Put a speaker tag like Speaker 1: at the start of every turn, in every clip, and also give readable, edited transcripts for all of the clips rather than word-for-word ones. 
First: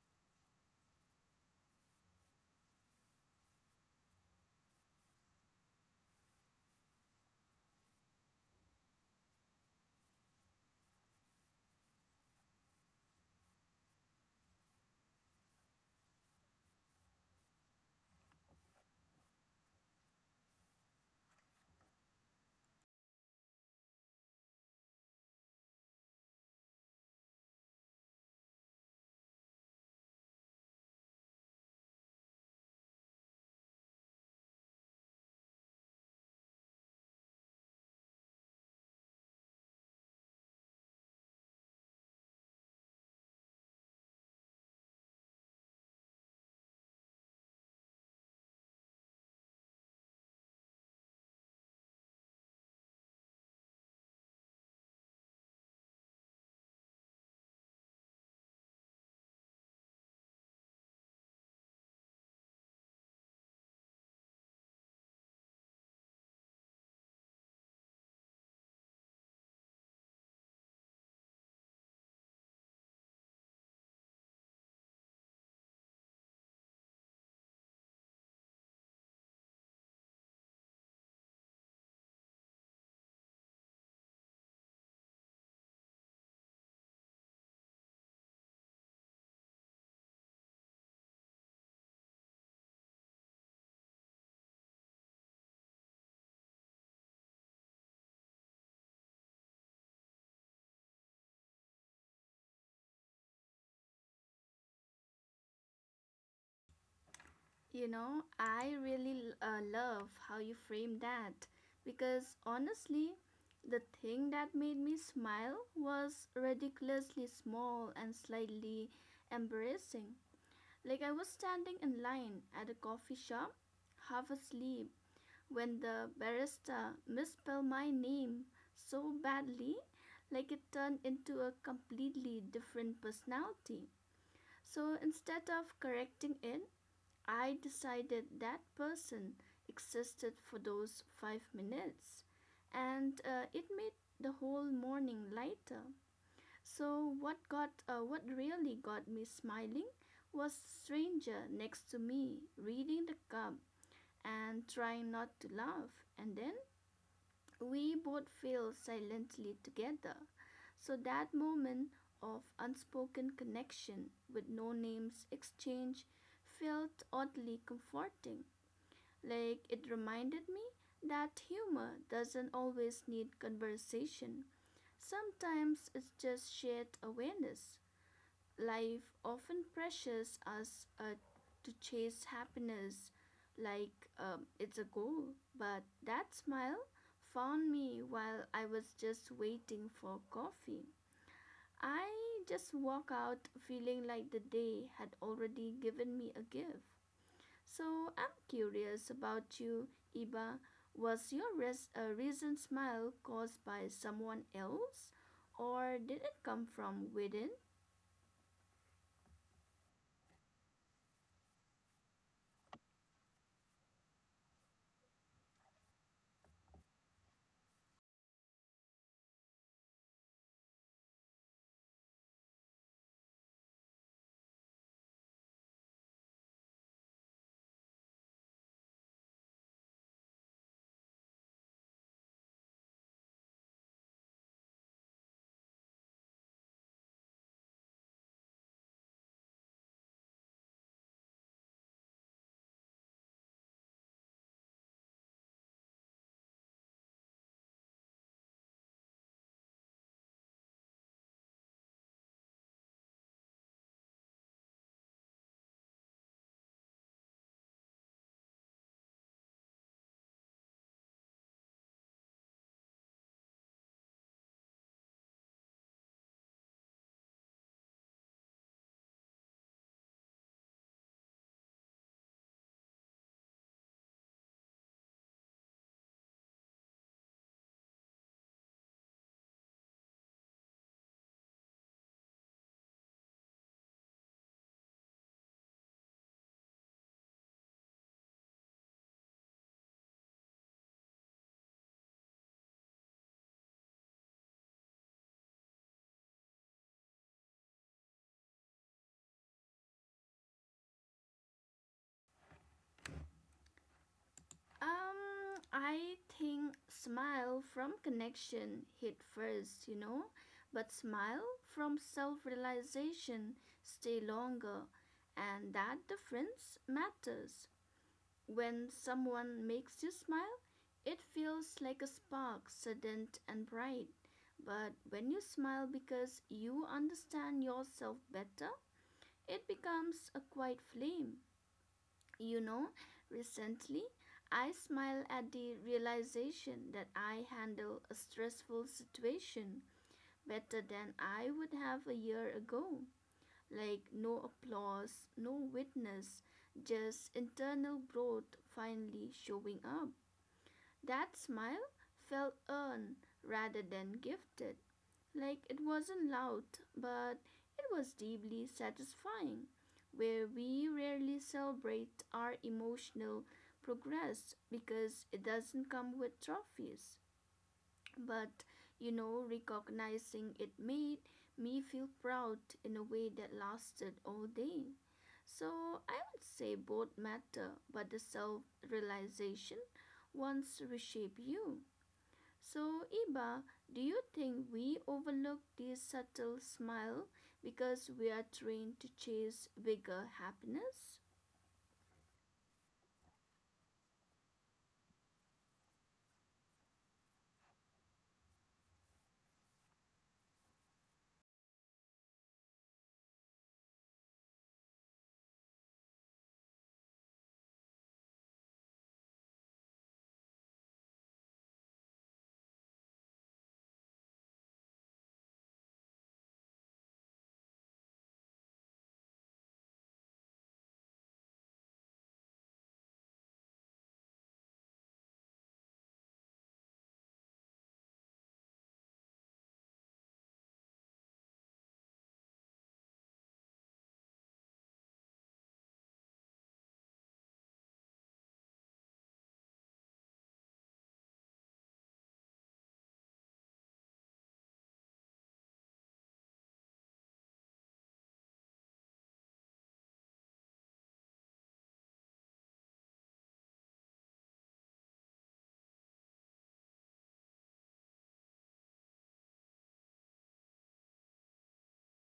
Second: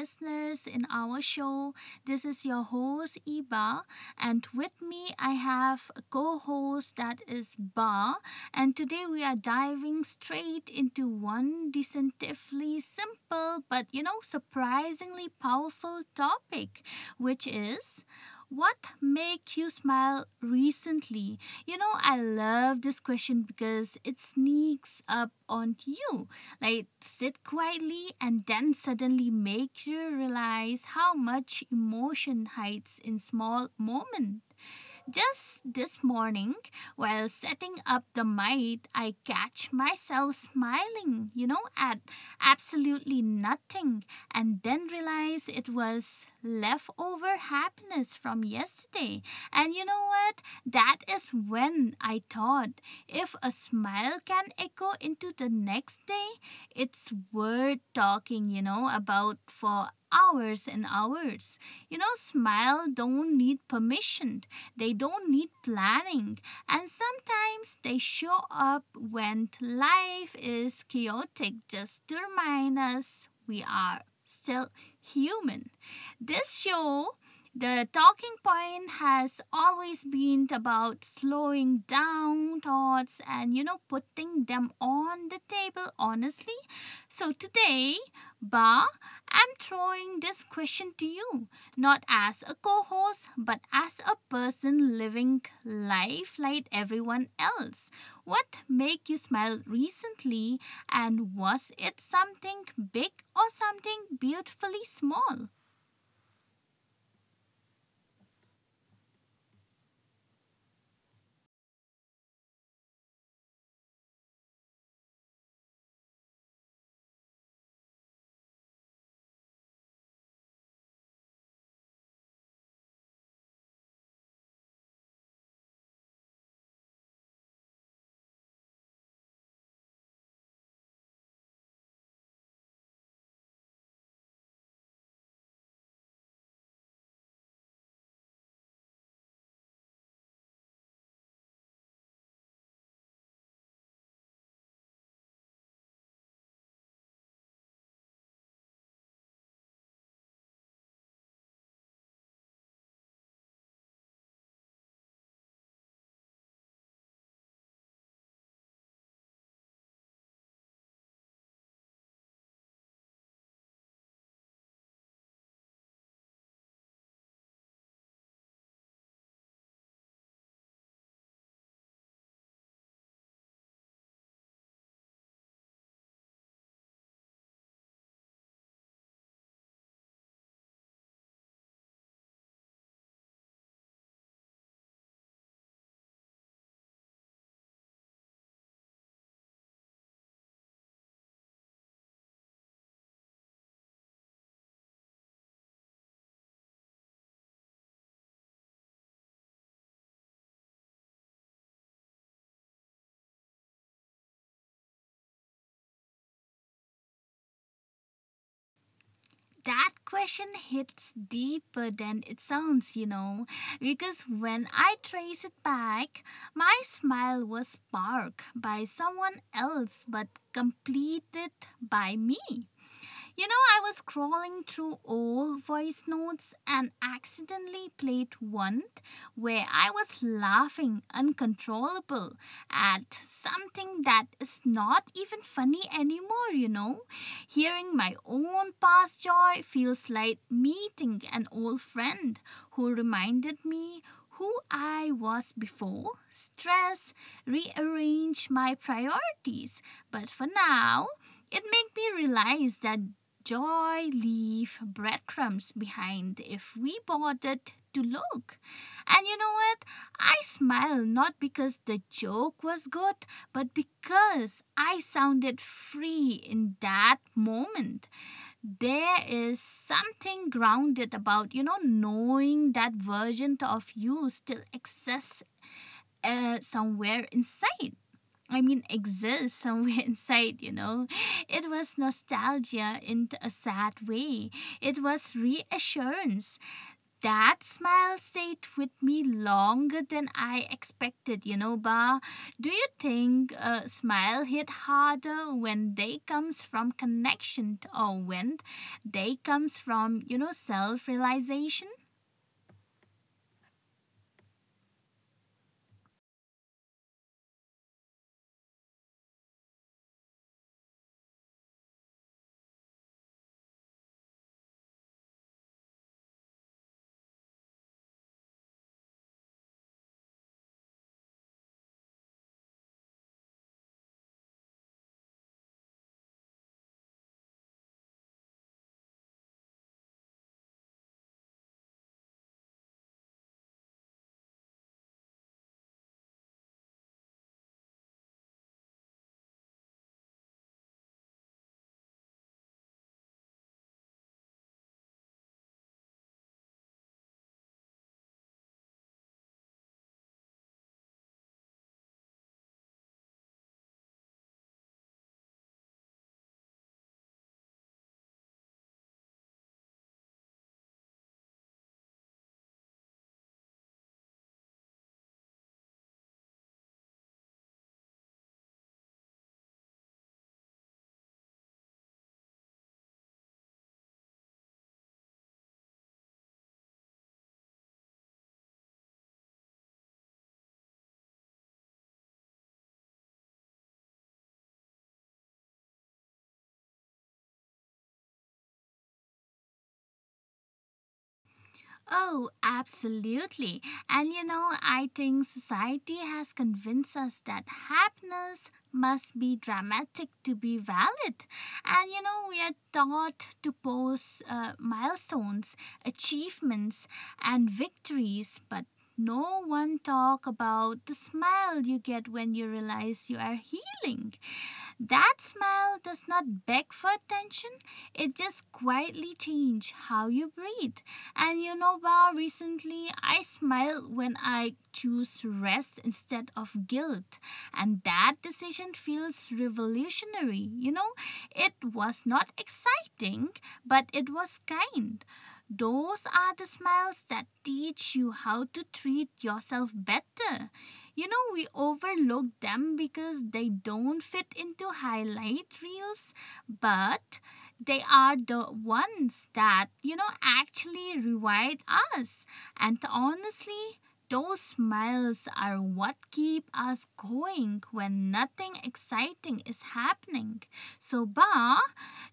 Speaker 1: listeners in our show. This is your host, Iba, and with me I have a co host that is Ba. And today we are diving straight into one deceptively simple but surprisingly powerful topic, which is what make you smile recently. I love this question because it sneaks up on you like sit quietly and then suddenly make you realize how much emotion hides in small moments. Just this morning, while setting up the mite, I catch myself smiling, at absolutely nothing, and then realize it was leftover happiness from yesterday. And you know what? That is when I thought if a smile can echo into the next day, it's worth talking, about for hours and hours. You know, smile don't need permission. They don't need planning. And sometimes they show up when life is chaotic just to remind us we are still human. This show, the talking point has always been about slowing down thoughts and putting them on the table honestly. So today, Ba, I'm throwing this question to you, not as a co host, but as a person living life like everyone else. What made you smile recently, and was it something big or something beautifully small?
Speaker 2: You know, I really love how you frame that because honestly, the thing that made me smile was ridiculously small and slightly embarrassing. Like, I was standing in line at a coffee shop, half asleep, when the barista misspelled my name so badly, like it turned into a completely different personality. So instead of correcting it, I decided that person existed for those 5 minutes, and it made the whole morning lighter. So what got what really got me smiling was the stranger next to me reading the cup and trying not to laugh, and then we both fell silently together. So that moment of unspoken connection with no names exchange felt oddly comforting. Like, it reminded me that humor doesn't always need conversation. Sometimes it's just shared awareness. Life often pressures us to chase happiness like it's a goal, but that smile found me while I was just waiting for coffee. I just walk out feeling like the day had already given me a gift. So I'm curious about you, Iba. Was your recent smile caused by someone else, or did it come from within?
Speaker 1: That question hits deeper than it sounds, you know, because when I trace it back, my smile was sparked by someone else but completed by me. You know, I was scrolling through old voice notes and accidentally played one where I was laughing uncontrollable at something that is not even funny anymore, you know. Hearing my own past joy feels like meeting an old friend who reminded me who I was before. Stress rearranged my priorities, but for now, it made me realize that joy leave breadcrumbs behind if we bothered to look. And you know what? I smile not because the joke was good, but because I sounded free in that moment. There is something grounded about, you know, knowing that version of you still exists somewhere inside. I mean, exists somewhere inside, you know. It was nostalgia in a sad way. It was reassurance. That smile stayed with me longer than I expected, you know, Ba. Do you think a smile hit harder when they comes from connection or when they comes from, you know, self-realization?
Speaker 2: I think smile from connection hit first, you know, but smile from self-realization stay longer, and that difference matters. When someone makes you smile, it feels like a spark, sudden and bright. But when you smile because you understand yourself better, it becomes a quiet flame. You know, recently I smiled at the realization that I handle a stressful situation better than I would have a year ago. Like no applause, no witness, just internal growth finally showing up. That smile felt earned rather than gifted. Like it wasn't loud, but it was deeply satisfying. Where we rarely celebrate our emotional progress because it doesn't come with trophies. But you know, recognizing it made me feel proud in a way that lasted all day. So I would say both matter, but the self realization once reshape you. So, Iba, do you think we overlook this subtle smile because we are trained to chase bigger happiness?
Speaker 1: Oh, absolutely. And you know, I think society has convinced us that happiness must be dramatic to be valid. And you know, we are taught to post milestones, achievements, and victories, but no one talk about the smile you get when you realize you are healing. That smile does not beg for attention. It just quietly changes how you breathe. And you know, Bao, recently I smile when I choose rest instead of guilt. And that decision feels revolutionary. You know, it was not exciting, but it was kind. Those are the smiles that teach you how to treat yourself better. You know, we overlook them because they don't fit into highlight reels, but they are the ones that, you know, actually reward us. And honestly, those smiles are what keep us going when nothing exciting is happening. So, Ba,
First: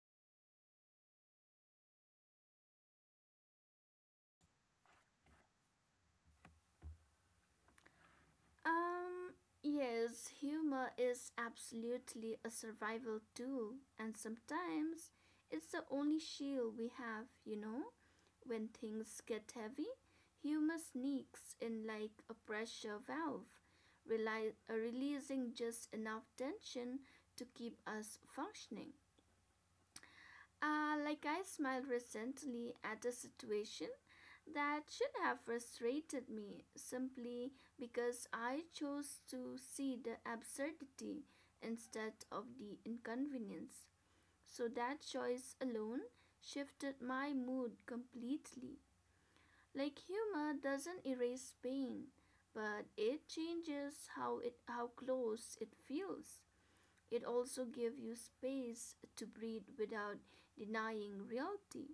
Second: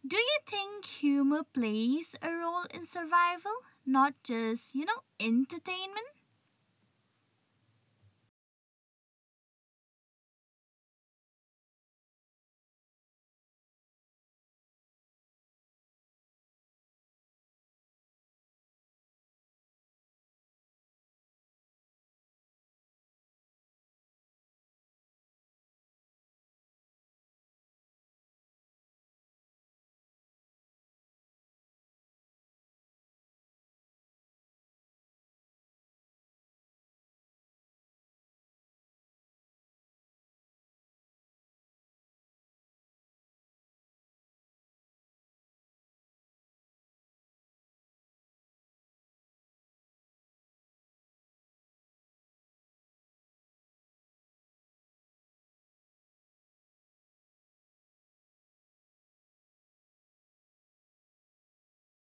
Speaker 1: do you think humor plays a role in survival, not just, you know, entertainment?
Speaker 2: Um, yes, humor is absolutely a survival tool, and sometimes it's the only shield we have, you know? When things get heavy, humor sneaks in like a pressure valve, releasing just enough tension to keep us functioning. Like I smiled recently at a situation that should have frustrated me simply because I chose to see the absurdity instead of the inconvenience. So that choice alone shifted my mood completely. Like humor doesn't erase pain, but it changes how close it feels. It also gives you space to breathe without denying reality.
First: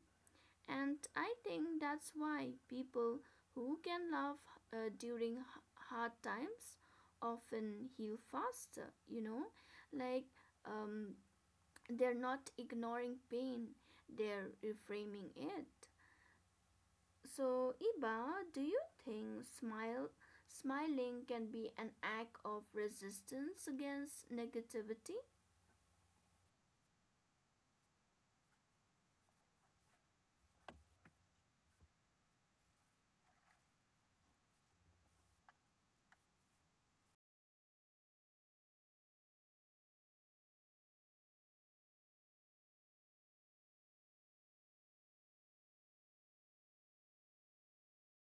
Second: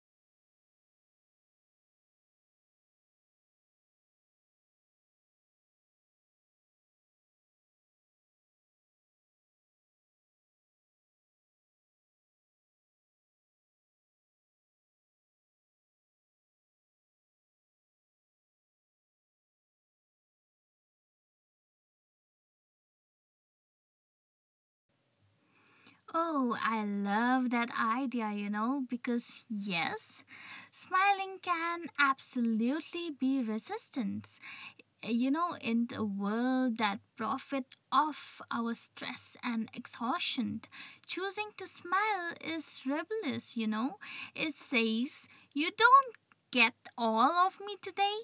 Speaker 2: And I think that's why people who can laugh during hard times often heal faster, you know? Like, um, they're not ignoring pain, they're reframing it. So, Iba, do you think smiling can be an act of resistance against negativity?
Speaker 1: Oh, I love that idea, you know, because yes, smiling can absolutely be resistant, you know, in a world that profit off our stress and exhaustion, choosing to smile is rebellious, you know. It says, you don't get all of me today.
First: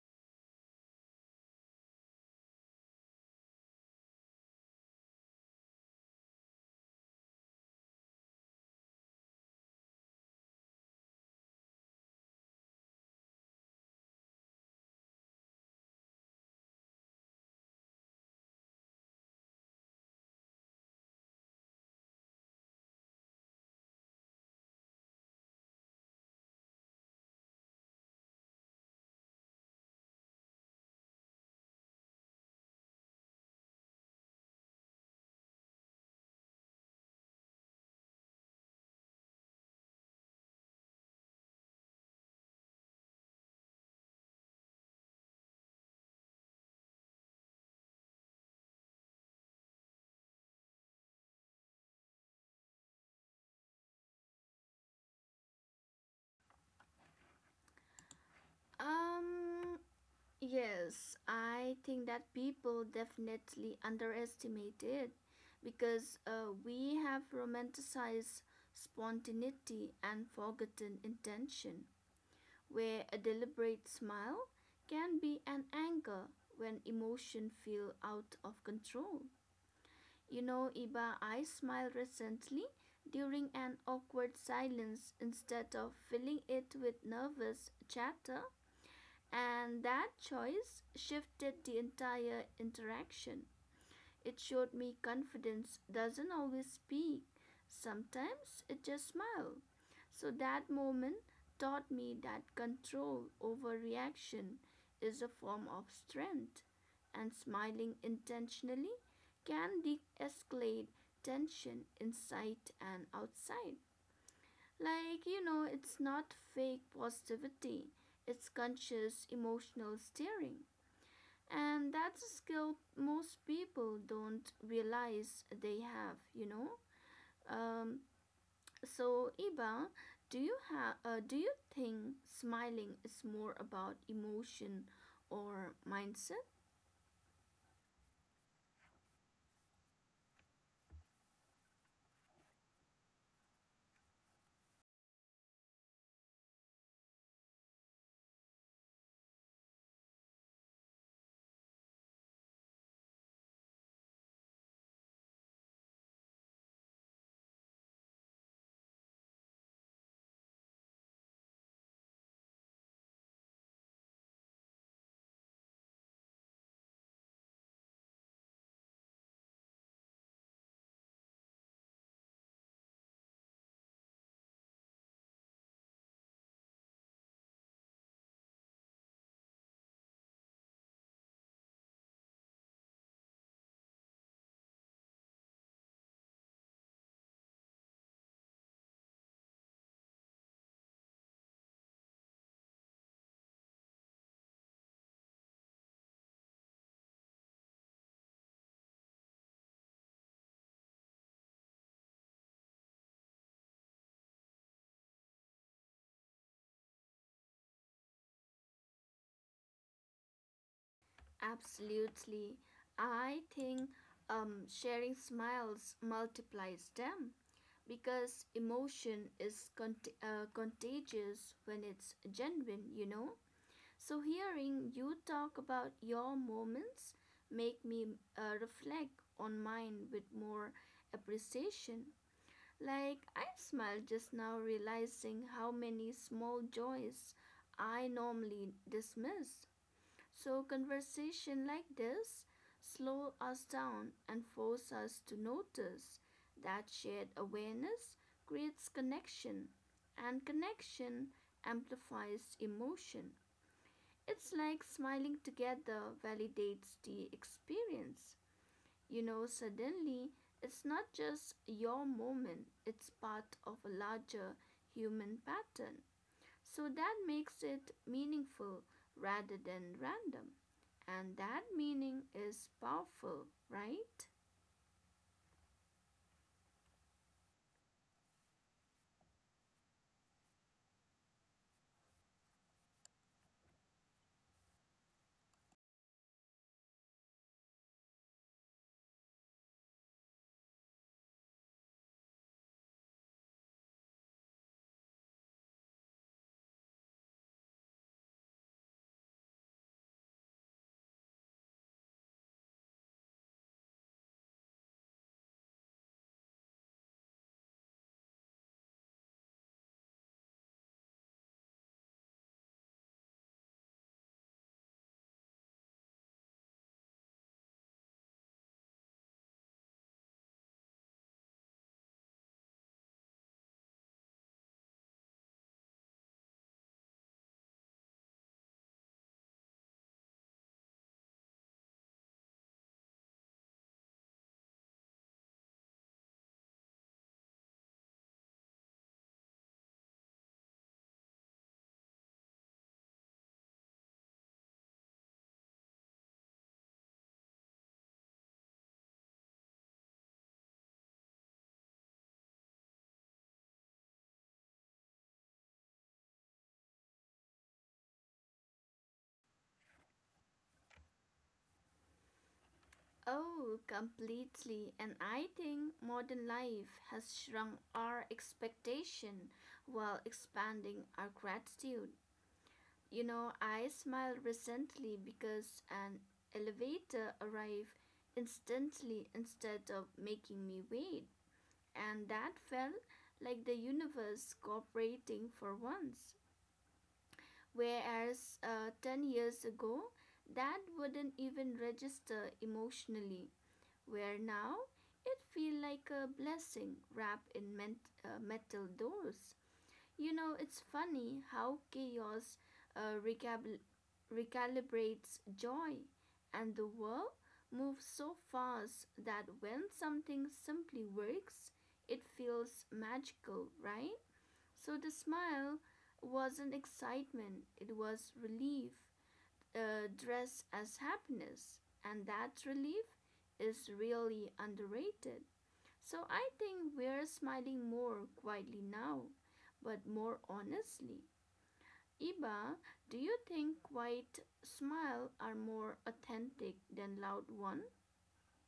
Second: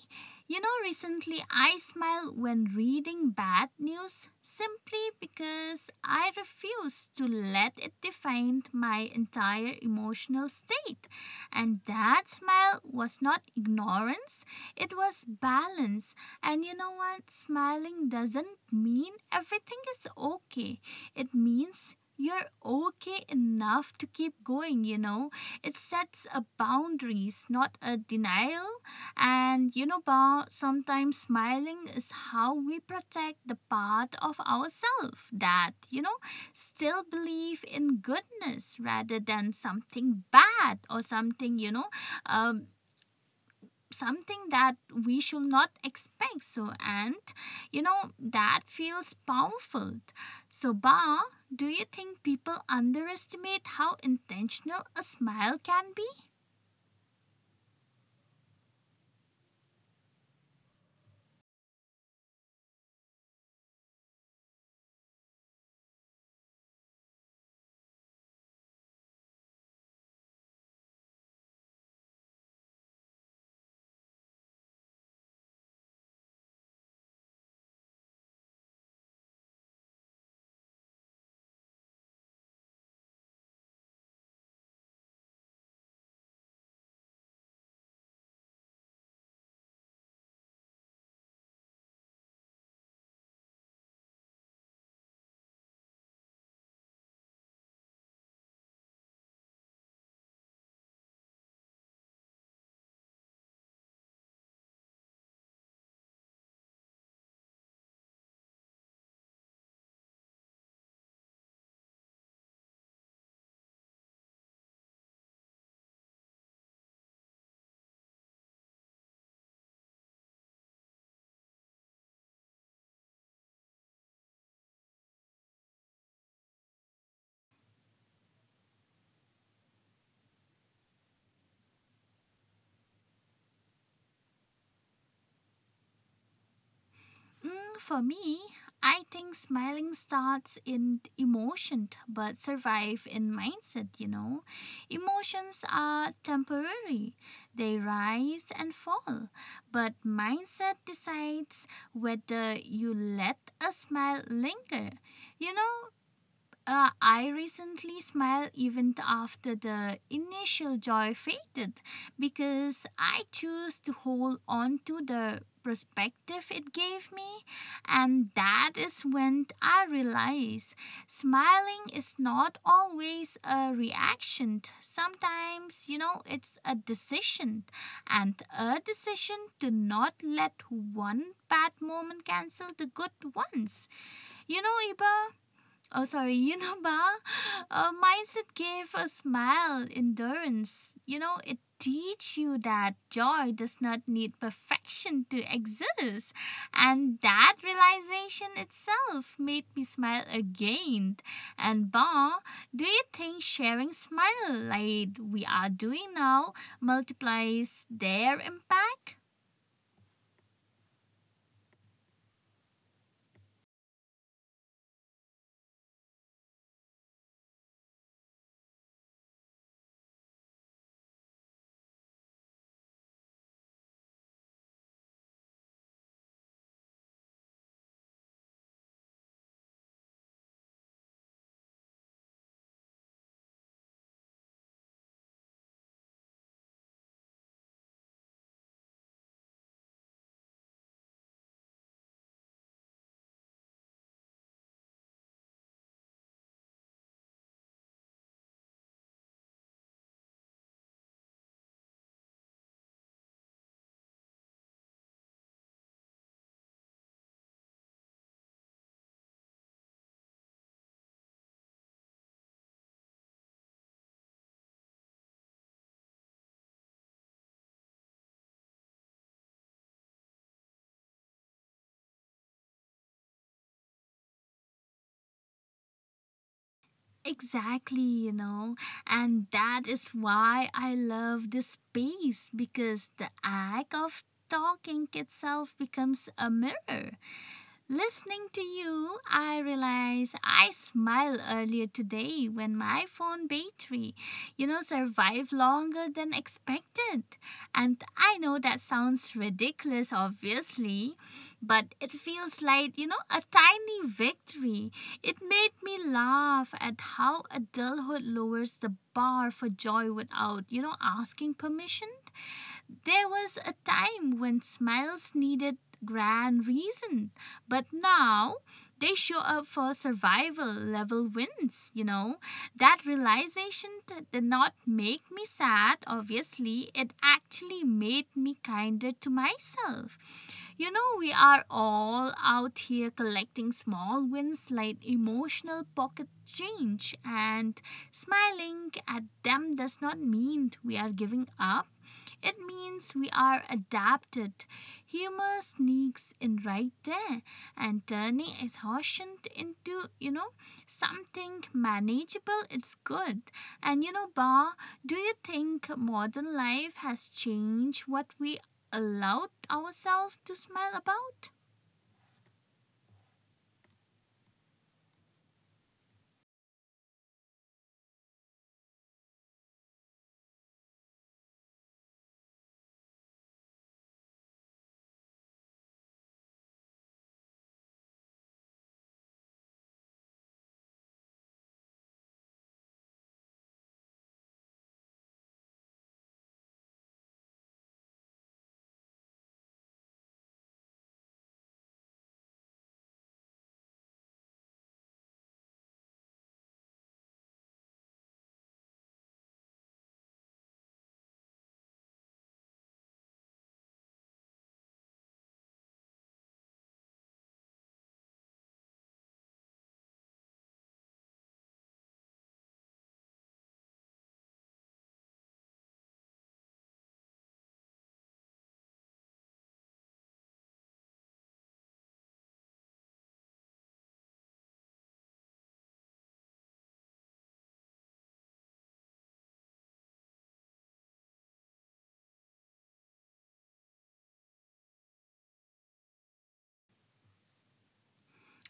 Speaker 1: You know, recently I smile when reading bad news simply because I refuse to let it define my entire emotional state. And that smile was not ignorance, it was balance. And you know what? Smiling doesn't mean everything is okay. It means you're okay enough to keep going, you know. It sets a boundaries, not a denial. And you know, Ba, sometimes smiling is how we protect the part of ourselves that, you know, still believe in goodness rather than something bad or something, um, something that we should not expect. So and you know that feels powerful. So, Ba, do you think people underestimate how intentional a smile can be?
Speaker 2: Um, Yes, I think that people definitely underestimate it because we have romanticized spontaneity and forgotten intention, where a deliberate smile can be an anchor when emotion feel out of control. You know, Iba, I smiled recently during an awkward silence instead of filling it with nervous chatter and that choice shifted the entire interaction. It showed me confidence doesn't always speak, sometimes it just smiles. So that moment taught me that control over reaction is a form of strength, and smiling intentionally can de escalate tension inside and outside. Like, you know, it's not fake positivity, it's conscious emotional steering. And that's a skill most people don't realize they have, you know? Um, so, Iba, do you, have? Do you think smiling is more about emotion or mindset?
Speaker 1: Mm, for me, I think smiling starts in emotion but survive in mindset, you know. Emotions are temporary. They rise and fall, but mindset decides whether you let a smile linger. You know, I recently smiled even after the initial joy faded because I chose to hold on to the perspective it gave me, and that is when I realized smiling is not always a reaction. Sometimes, you know, it's a decision, and a decision to not let one bad moment cancel the good ones. You know, Iba. Oh, sorry, you know, Ba? Mindset gave a smile, endurance. You know, it teach you that joy does not need perfection to exist. And that realization itself made me smile again. And Ba, do you think sharing smile like we are doing now multiplies their impact?
Speaker 2: Absolutely. I think sharing smiles multiplies them, because emotion is contagious when it's genuine, you know, so hearing you talk about your moments make me reflect on mine with more appreciation. Like I smiled just now realizing how many small joys I normally dismiss. So, conversation like this slow us down and force us to notice that shared awareness creates connection and connection amplifies emotion. It's like smiling together validates the experience. You know, suddenly it's not just your moment, it's part of a larger human pattern. So that makes it meaningful rather than random. And that meaning is powerful, right?
Speaker 1: Exactly, you know, and that is why I love this space because the act of talking itself becomes a mirror. Listening to you, I realize I smiled earlier today when my phone battery, you know, survived longer than expected. And I know that sounds ridiculous, obviously, but it feels like, you know, a tiny victory. It made me laugh at how adulthood lowers the bar for joy without, you know, asking permission. There was a time when smiles needed grand reason, but now they show up for survival level wins, you know. That realization did not make me sad, obviously, it actually made me kinder to myself. You know, we are all out here collecting small wins like emotional pocket change, and smiling at them does not mean we are giving up. It means we are adapted. Humor sneaks in right there and turning exhaustion into, you know, something manageable. It's good. And you know, Ba, do you think modern life has changed what we allowed ourselves to smile about?
Speaker 2: Oh, completely. And I think modern life has shrunk our expectation while expanding our gratitude. You know, I smiled recently because an elevator arrived instantly instead of making me wait, and that felt like the universe cooperating for once. Whereas 10 years ago, that wouldn't even register emotionally, where now it feels like a blessing wrapped in metal doors. You know, it's funny how chaos uh, recab- recalibrates joy, and the world moves so fast that when something simply works, it feels magical, right? So the smile wasn't excitement, it was relief, dressed as happiness, and that relief is really underrated. So I think we're smiling more quietly now, but more honestly. Iba, do you think quiet smile are more authentic than loud one?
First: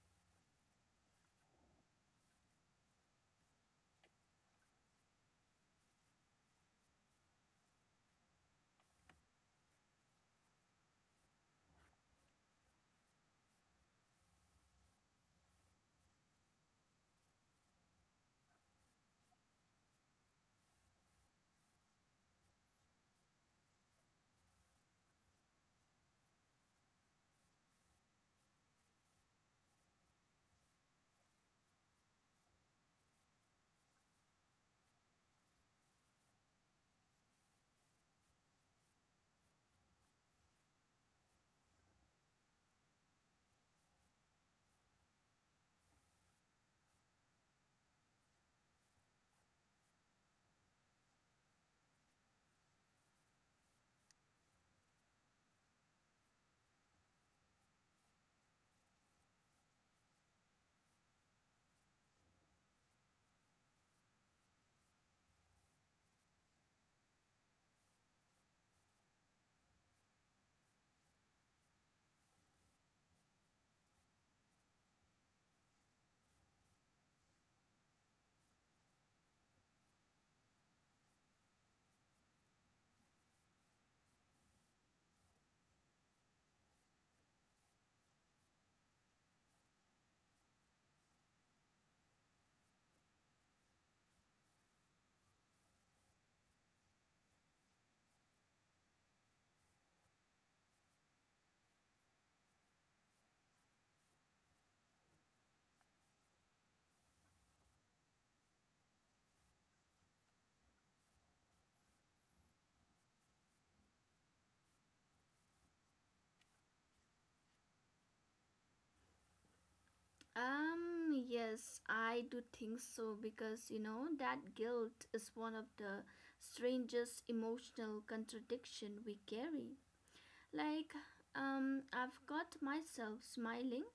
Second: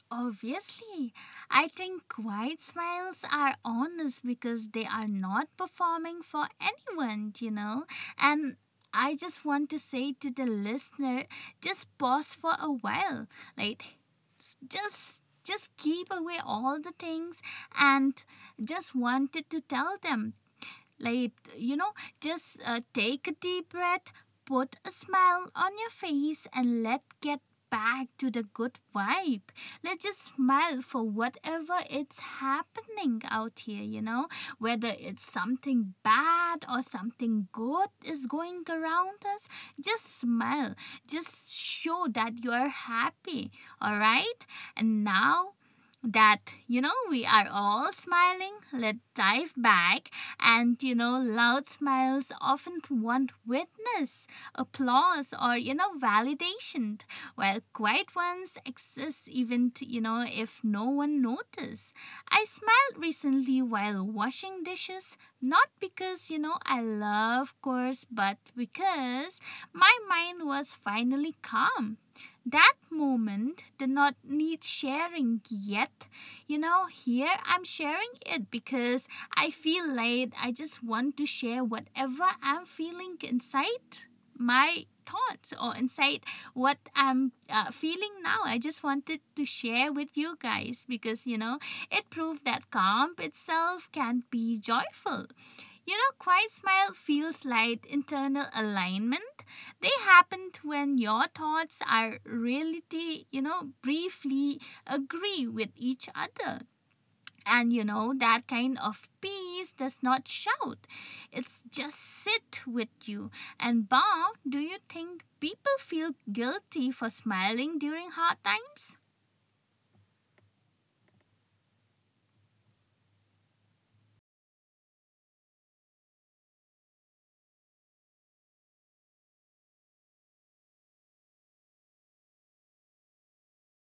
Speaker 1: Obviously, I think quiet smiles are honest because they are not performing for anyone, you know. And I just want to say to the listener, just pause for a while. Like, just keep away all the things and just wanted to tell them like, you know, just take a deep breath, put a smile on your face, and let's get back to the good vibe. Let's just smile for whatever it's happening out here, you know, whether it's something bad or something good is going around us. Just smile, just show that you're happy, all right? And now that you know we are all smiling, let's dive back. And you know loud smiles often want witness, applause, or you know validation, while quiet ones exist even you know if no one notice. I smiled recently while washing dishes not because you know I love course but because my mind was finally calm. That moment did not need sharing yet. You know, here I'm sharing it because I feel late. I just want to share whatever I'm feeling inside my thoughts or inside what I'm feeling now. I just wanted to share with you guys because, you know, it proved that calm itself can be joyful. You know, quiet smile feels like internal alignment. They happen when your thoughts are reality, you know, briefly agree with each other. And you know, that kind of peace does not shout, it's just sit with you. And Bob, do you think people feel guilty for smiling during hard times?
Speaker 2: Um, yes, I do think so because you know that guilt is one of the strangest emotional contradiction we carry. Like, I've got myself smiling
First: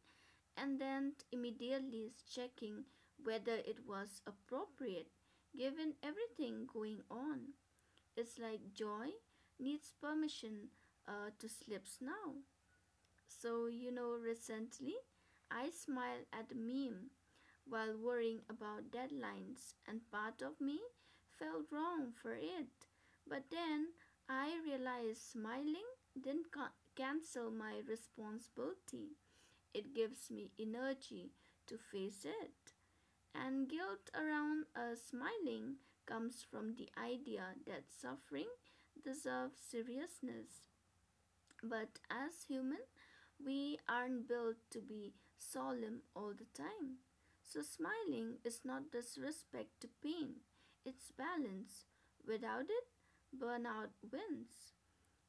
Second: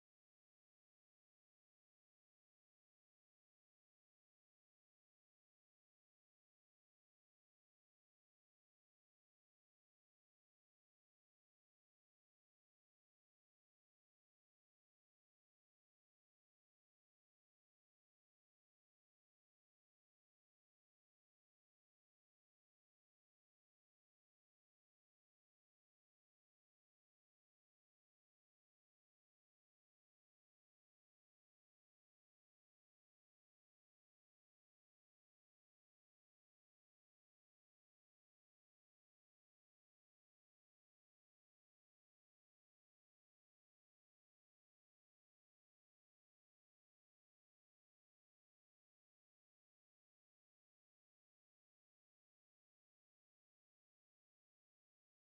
Speaker 2: and then immediately checking whether it was appropriate given everything going on. It's like joy needs permission to slips now. So, you know, recently I smiled at a meme while worrying about deadlines, and part of me felt wrong for it. But then I realized smiling didn't cancel my responsibility. It gives me energy to face it. And guilt around smiling comes from the idea that suffering deserves seriousness. But as human, we aren't built to be solemn all the time. So smiling is not disrespect to pain, it's balance. Without it, burnout wins.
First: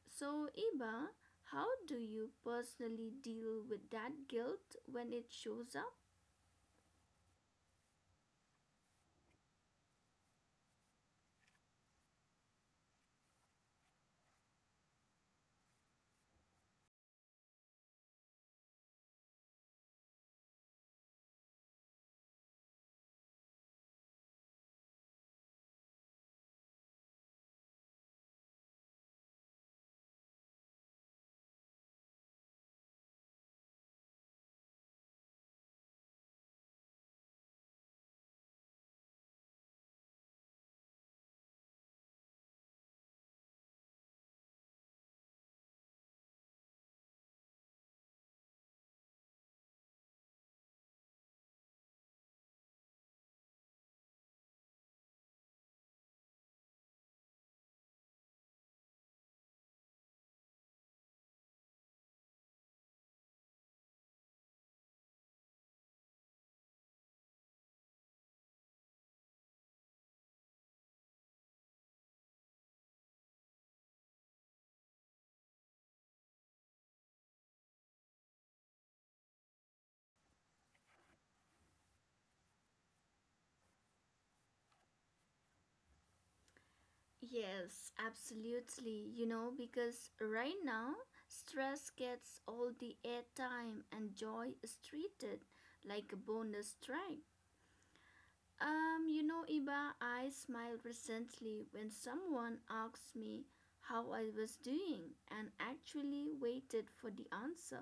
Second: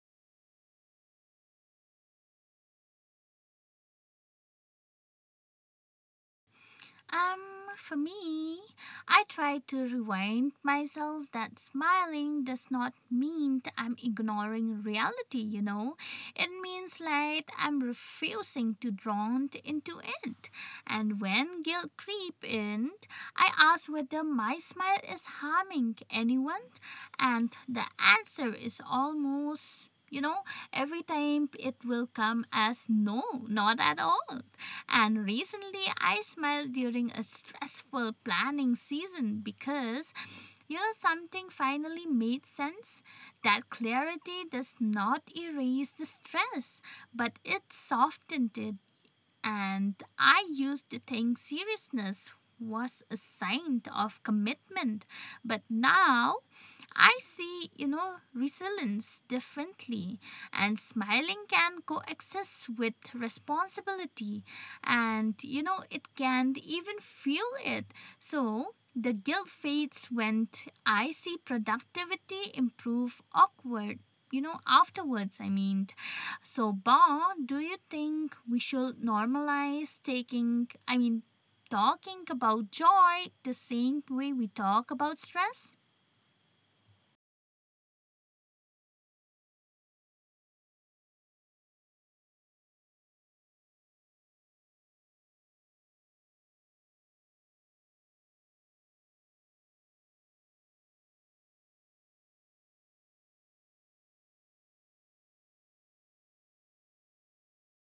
Speaker 2: So, Iba, how do you personally deal with that guilt when it shows up?
Speaker 1: For me, I try to remind myself that smiling does not mean that I'm ignoring reality, you know. It means like I'm refusing to drown into it. And when guilt creep in, I ask whether my smile is harming anyone, and the answer is almost, you know, every time it will come as no, not at all. And recently, I smiled during a stressful planning season because you know something finally made sense. That clarity does not erase the stress, but it softened it. And I used to think seriousness was a sign of commitment, but now I see, you know, resilience differently, and smiling can coexist with responsibility, and you know, it can even fuel it. So, the guilt fades when I see productivity improve awkward. You know, afterwards, I mean. So, Ba, do you think we should normalize taking, I mean, talking about joy the same way we talk about stress?
Speaker 2: Yes, absolutely. You know, because right now, stress gets all the airtime and joy is treated like a bonus track. You know, Iba, I smile recently when someone asks me how I was doing and actually waited for the answer.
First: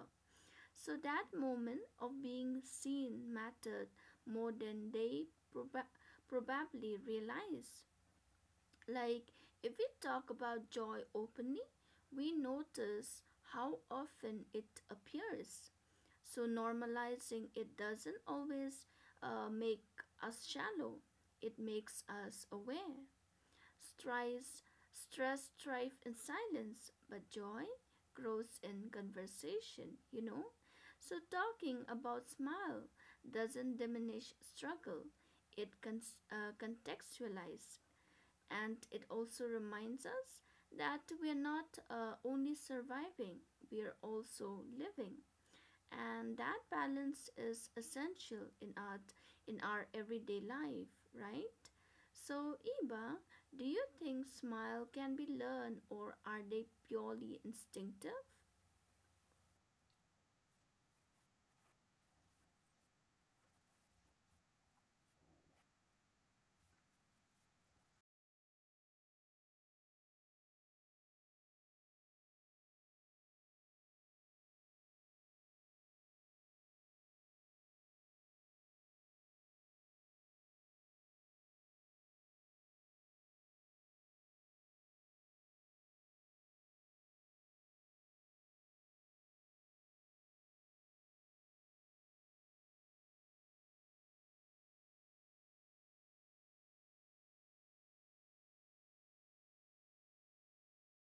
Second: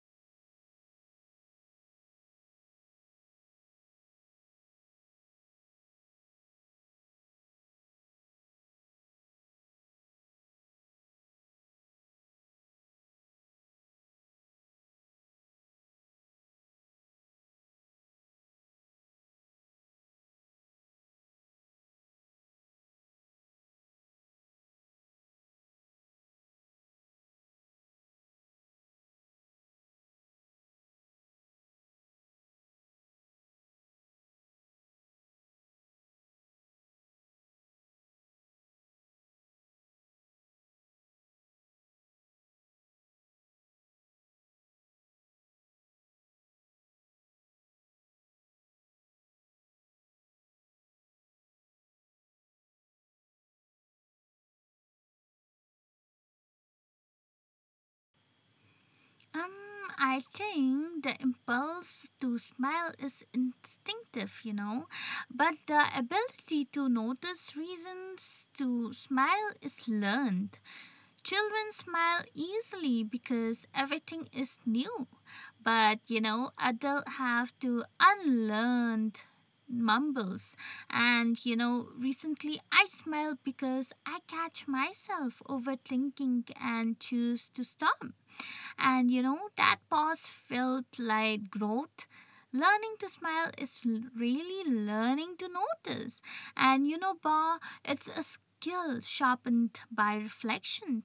Speaker 2: So that moment of being seen mattered more than they proba- probably realized. Like, if we talk about joy openly, we notice how often it appears. So, normalizing it doesn't always make us shallow, it makes us aware. Stress, stress thrives in silence, but joy grows in conversation, you know? So, talking about smile doesn't diminish struggle, it contextualizes, and it also reminds us that we are not only surviving, we are also living. And that balance is essential in our everyday life, right? So, Iba, do you think smile can be learned or are they purely instinctive?
Speaker 1: Um, I think the impulse to smile is instinctive, you know, but the ability to notice reasons to smile is learned. Children smile easily because everything is new, but you know, adults have to unlearn mumbles. And you know recently I smiled because I catch myself overthinking and choose to stop, and you know, that pause felt like growth. Learning to smile is really learning to notice. And you know, Ba, it's a skill sharpened by reflection.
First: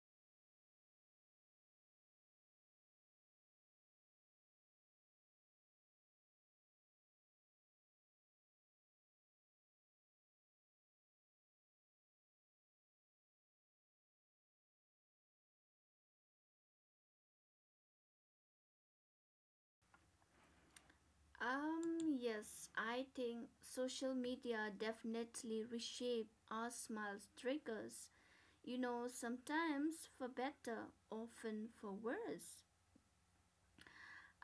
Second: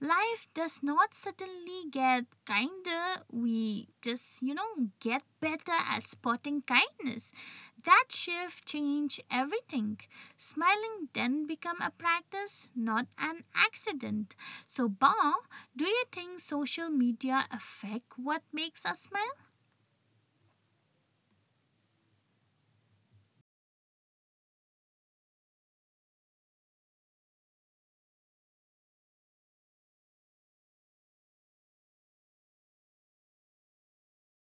Speaker 1: Life does not suddenly get kinder, we just, you know, get better at spotting kindness. That shift changed everything. Smiling then become a practice, not an accident. So, Ba, do you think social media affect what makes us smile?
Speaker 2: Yes, I think social media definitely reshape our smiles triggers. You know, sometimes for better, often for worse.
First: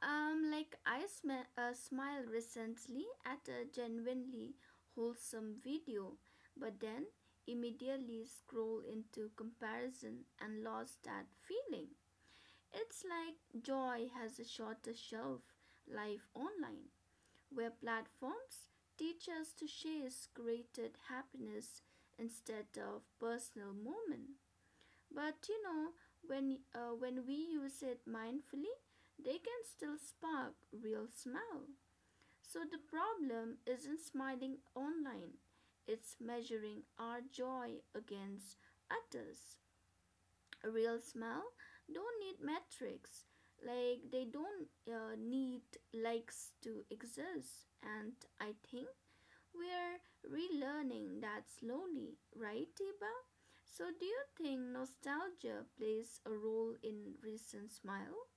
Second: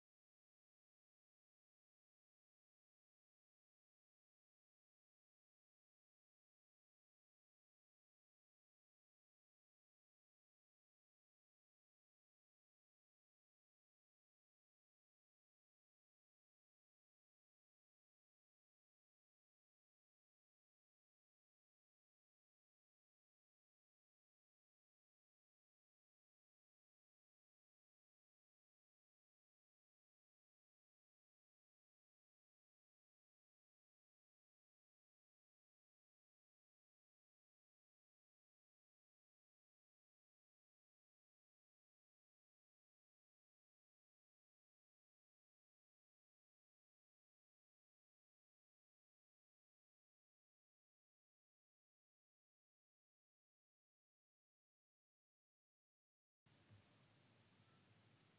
Speaker 2: Like I smiled recently at a genuinely wholesome video, but then immediately scroll into comparison and lost that feeling. It's like joy has a shorter shelf life online, where platforms teach us to chase created happiness instead of personal moment. But you know, when we use it mindfully, they can still spark real smile. So the problem isn't smiling online. It's measuring our joy against others. A real smile don't need metrics. Like they don't need likes to exist. And I think we're relearning that slowly, right, Tiba? So, do you think nostalgia plays a role in recent smile?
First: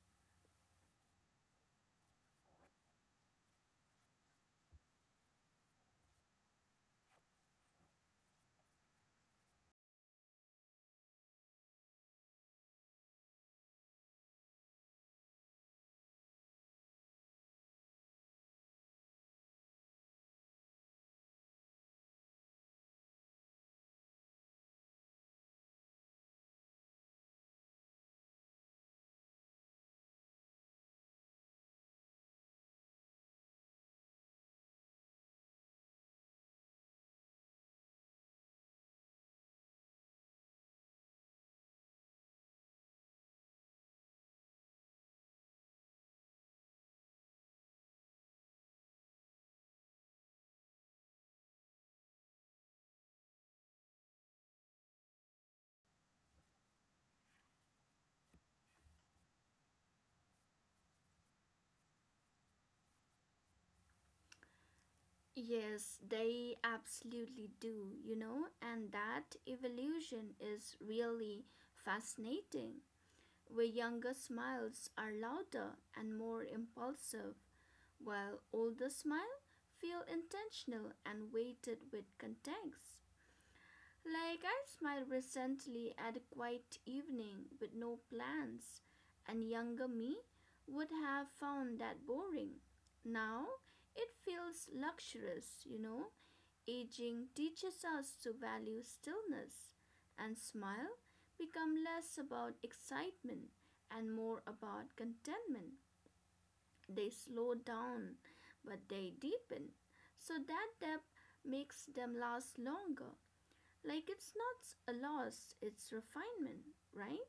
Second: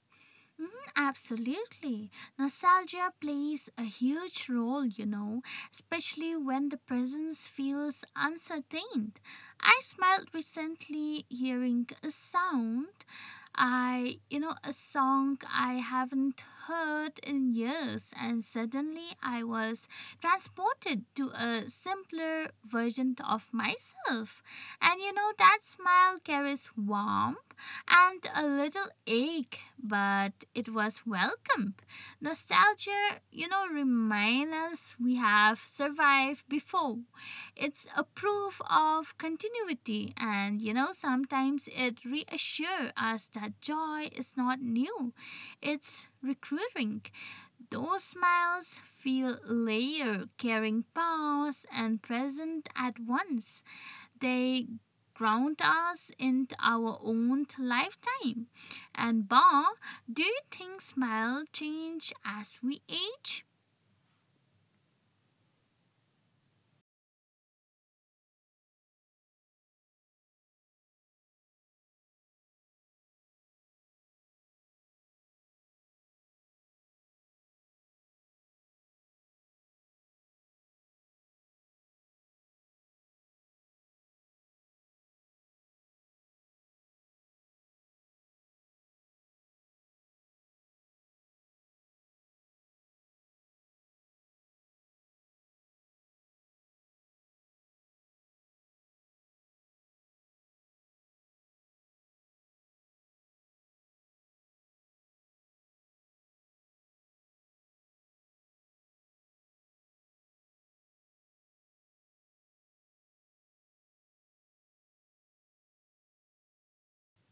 Speaker 1: Mhm. Absolutely. Nostalgia plays a huge role, you know, especially when the presence feels uncertain. I smiled recently hearing a sound you know, a song I haven't heard in years, and suddenly I was transported to a simpler version of myself. And you know, that smile carries warmth and a little ache, but it was welcomed. Nostalgia, you know, reminds us we have survived before. It's a proof of continuity, and you know, sometimes it reassures us that joy is not new. It's recruiting. Those smiles feel layered, carrying past and present at once, they ground us in our own lifetime. And Bob, do you think smell change as we age?
Speaker 2: Yes, they absolutely do, you know, and that evolution is really fascinating. Where younger smiles are louder and more impulsive, while older smiles feel intentional and weighted with context. Like I smiled recently at a quiet evening with no plans, and younger me would have found that boring. Now it feels luxurious, you know. Aging teaches us to value stillness, and smile become less about excitement and more about contentment. They slow down, but they deepen, so that depth makes them last longer. Like it's not a loss, it's refinement, right?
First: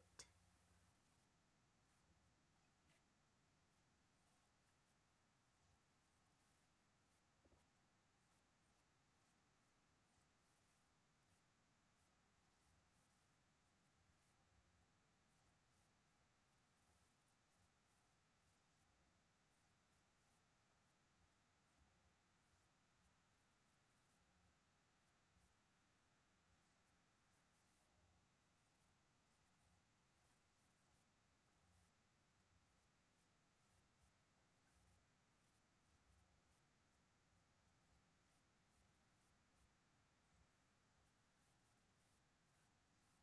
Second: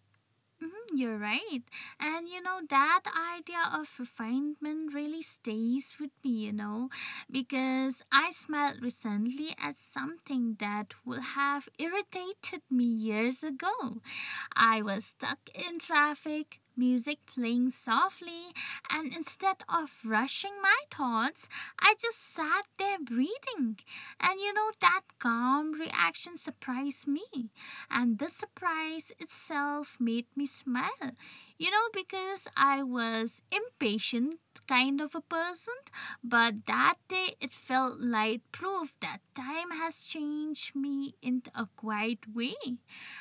Speaker 1: Mhm, you're right. And you know, that idea of refinement really stays with me, you know, because I smelled recently at something that would have irritated me years ago. I was stuck in traffic, music playing softly, and instead of rushing my thoughts, I just sat there breathing. And you know, that calm reaction surprised me. And the surprise itself made me smile. You know, because I was impatient kind of a person, but that day it felt like proof that time has changed me in a quiet way.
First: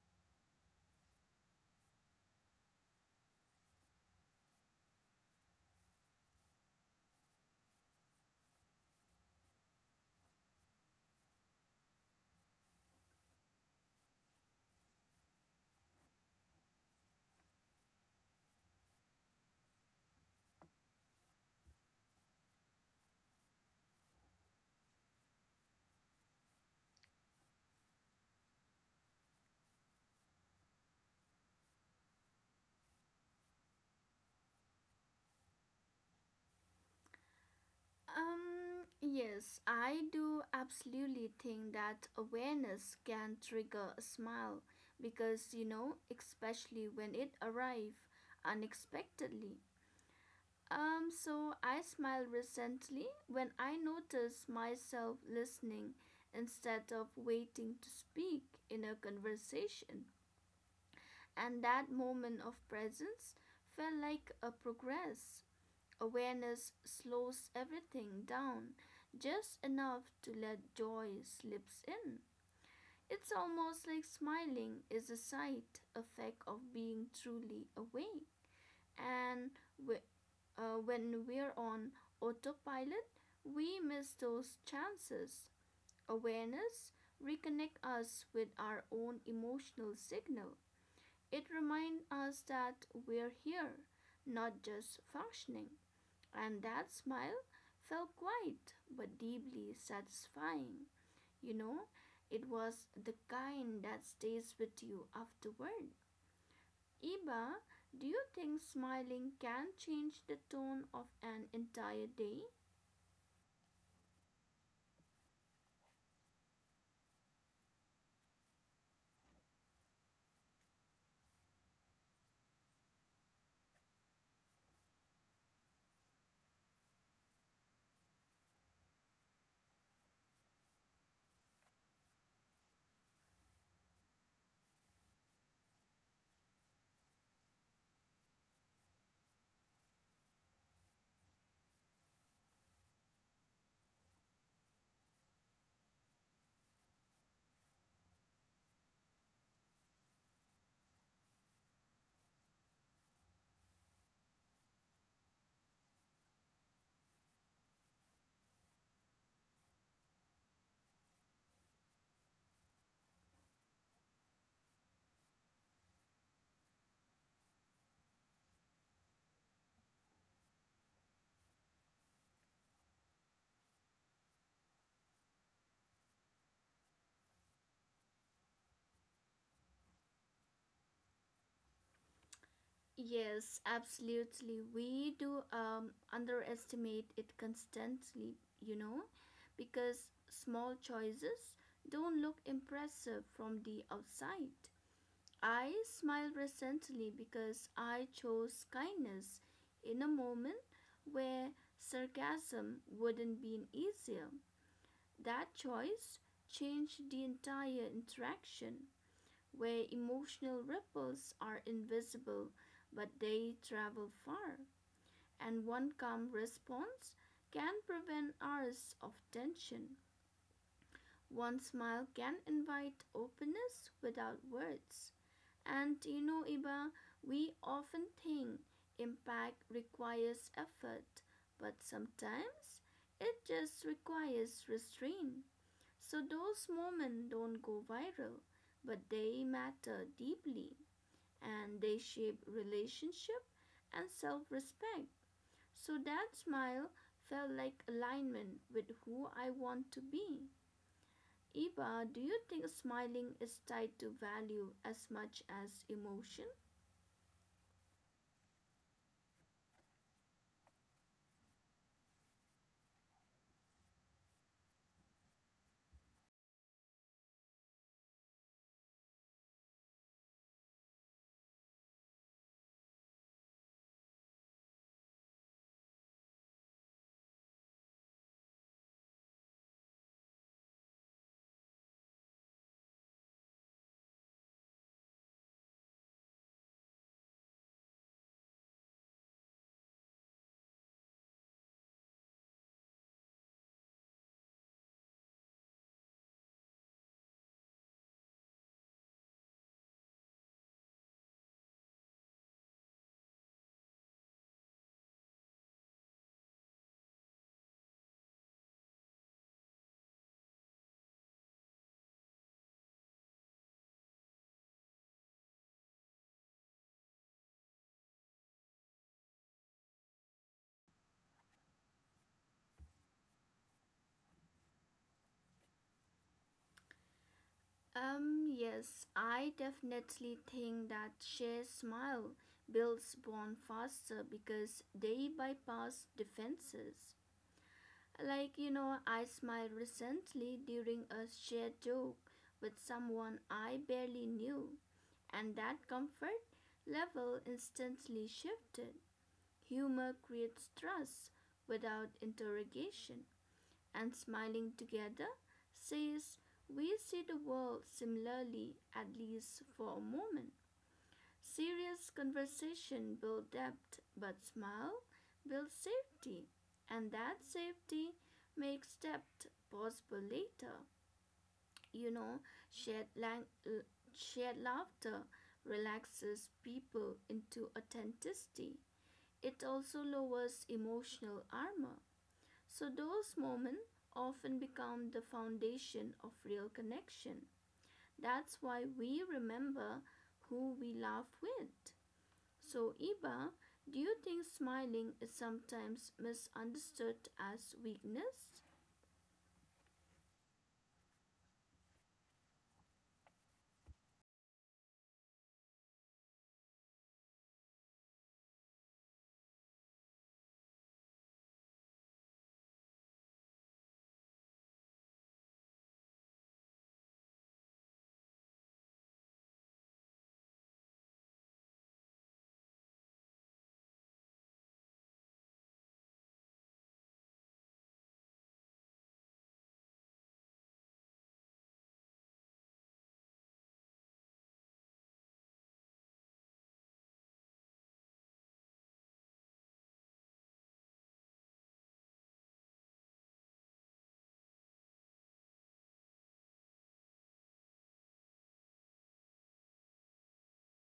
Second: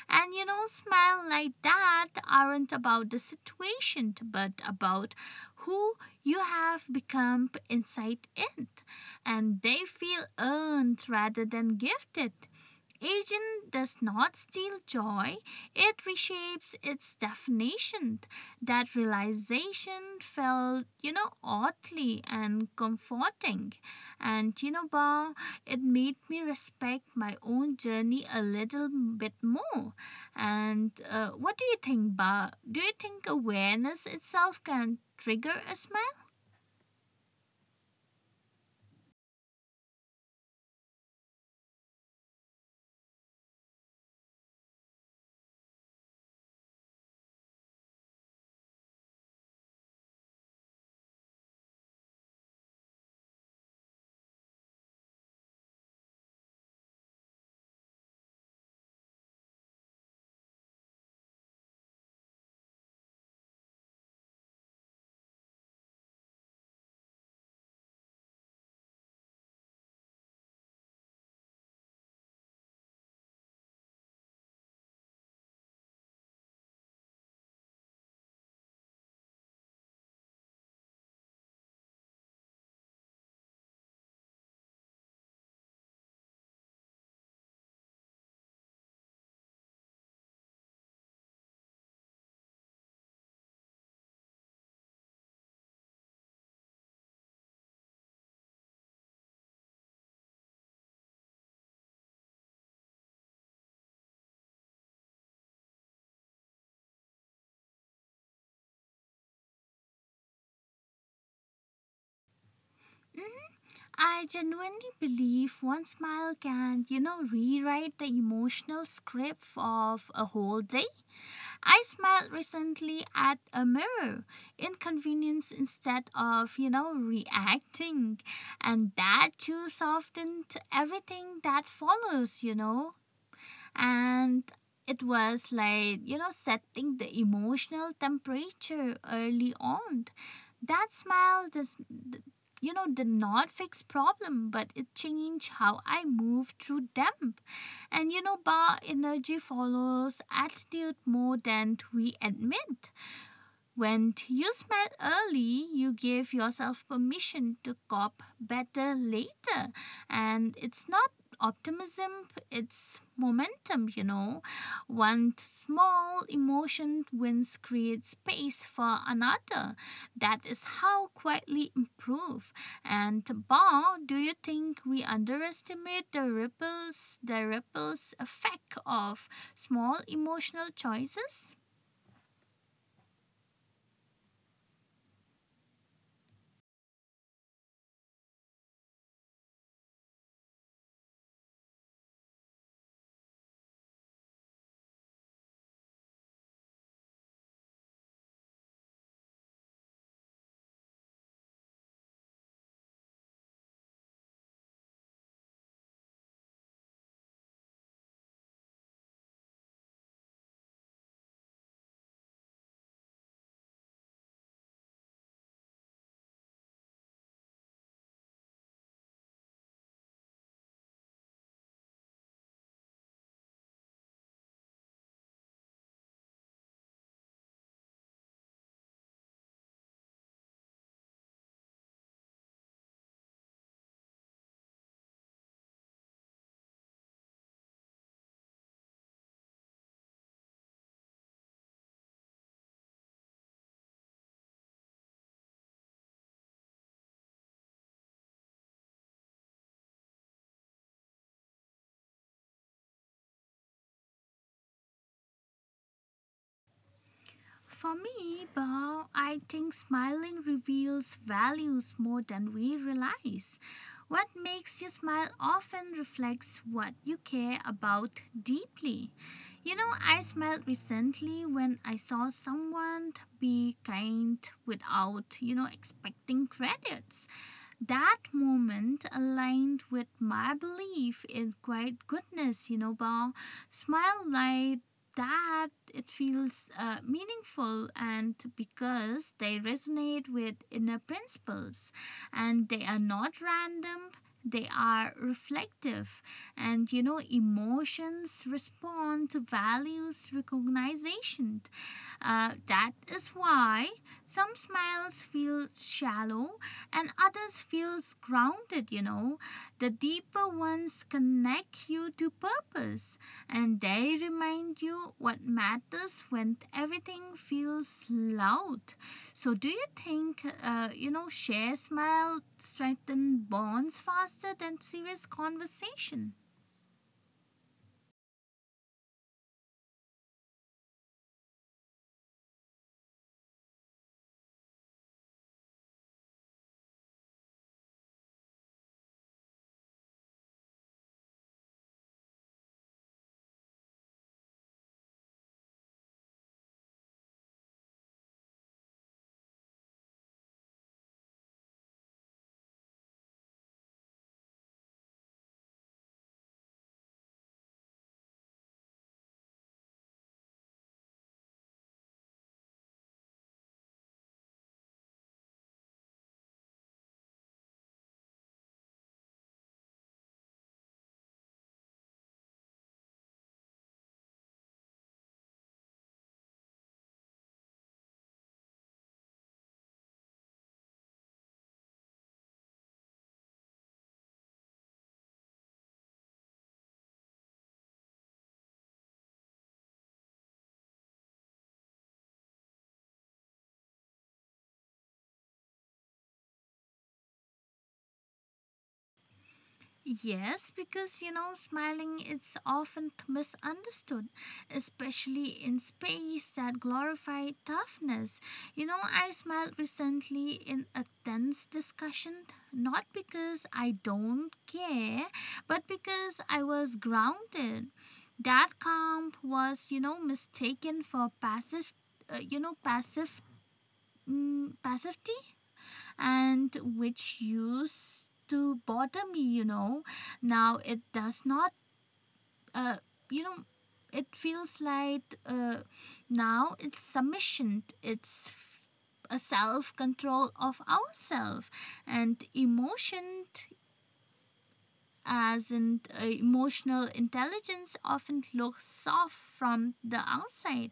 Speaker 1: And you know, smiles like that aren't about the situation, but about who you have become inside it. And they feel earned rather than gifted. Agent does not steal joy, it reshapes its definition. That realization felt, you know, oddly and comforting. And you know, Ba, it made me respect my own journey a little bit more. And what do you think, Ba? Do you think awareness itself can trigger a smile?
Speaker 2: Yes, I do absolutely think that awareness can trigger a smile because you know, especially when it arrives unexpectedly. So I smile recently when I notice myself listening instead of waiting to speak in a conversation. And that moment of presence felt like a progress. Awareness slows everything down just enough to let joy slips in. It's almost like smiling is a side effect of being truly awake. And we, when we're on autopilot, we miss those chances. Awareness reconnects us with our own emotional signal. It reminds us that we're here, not just functioning. And that smile felt quiet but deeply satisfying. You know, it was the kind that stays with you afterward. Iba, do you think smiling can change the tone of an entire day?
Speaker 1: I genuinely believe one smile can, you know, rewrite the emotional script of a whole day. I smiled recently at a mirror, inconvenience instead of, you know, reacting. And that too softened everything that follows, you know. And it was like, you know, setting the emotional temperature early on. That smile does, you know, did not fix problem, but it changed how I move through them. And you know, bar energy follows attitude more than we admit. When you smile early, you give yourself permission to cop better later. And it's not optimism, it's momentum, you know. One small emotion wins creates space for another. That is how quietly improve. And Bao, do you think we underestimate the ripples effect of small emotional choices?
Speaker 2: Yes, absolutely. We do underestimate it constantly, you know, because small choices don't look impressive from the outside. I smiled recently because I chose kindness in a moment where sarcasm wouldn't been easier. That choice changed the entire interaction, where emotional ripples are invisible but they travel far, and one calm response can prevent hours of tension. One smile can invite openness without words. And you know, Iba, we often think impact requires effort, but sometimes it just requires restraint. So those moments don't go viral, but they matter deeply and they shape relationship and self respect. So that smile felt like alignment with who I want to be. Iba, do you think smiling is tied to value as much as emotion?
Speaker 1: For me, Bob, I think smiling reveals values more than we realize. What makes you smile often reflects what you care about deeply. You know, I smiled recently when I saw someone be kind without, you know, expecting credits, that moment aligned with my belief in quiet goodness, you know, Bob. Smile like that, it feels meaningful and because they resonate with inner principles and they are not random. They are reflective, and you know, emotions respond to values recognition. That is why some smiles feel shallow and others feel grounded, you know. The deeper ones connect you to purpose and they remind you what matters when everything feels loud. So do you think you know, share smile strengthen bonds faster than serious conversation?
Speaker 2: Yes, I definitely think that shared smile builds bond faster because they bypass defenses. Like, you know, I smiled recently during a shared joke with someone I barely knew, and that comfort level instantly shifted. Humor creates trust without interrogation and smiling together, says, we see the world similarly, at least for a moment. Serious conversation builds depth, but smile builds safety, and that safety makes depth possible later. You know, shared, lang- l- shared laughter relaxes people into authenticity. It also lowers emotional armor. So those moments often become the foundation of real connection. That's why we remember who we laugh with. So, Iba, do you think smiling is sometimes misunderstood as weakness?
Speaker 1: Yes, because you know, smiling is often misunderstood, especially in space that glorify toughness. You know, I smiled recently in a tense discussion, not because I don't care, but because I was grounded. That calm was, you know, mistaken for passive, you know, passivity, and which used to bother me, you know. Now it does not, uh, you know, it feels like now it's submission, it's a self control of ourselves and emotion as in emotional intelligence often looks soft from the outside,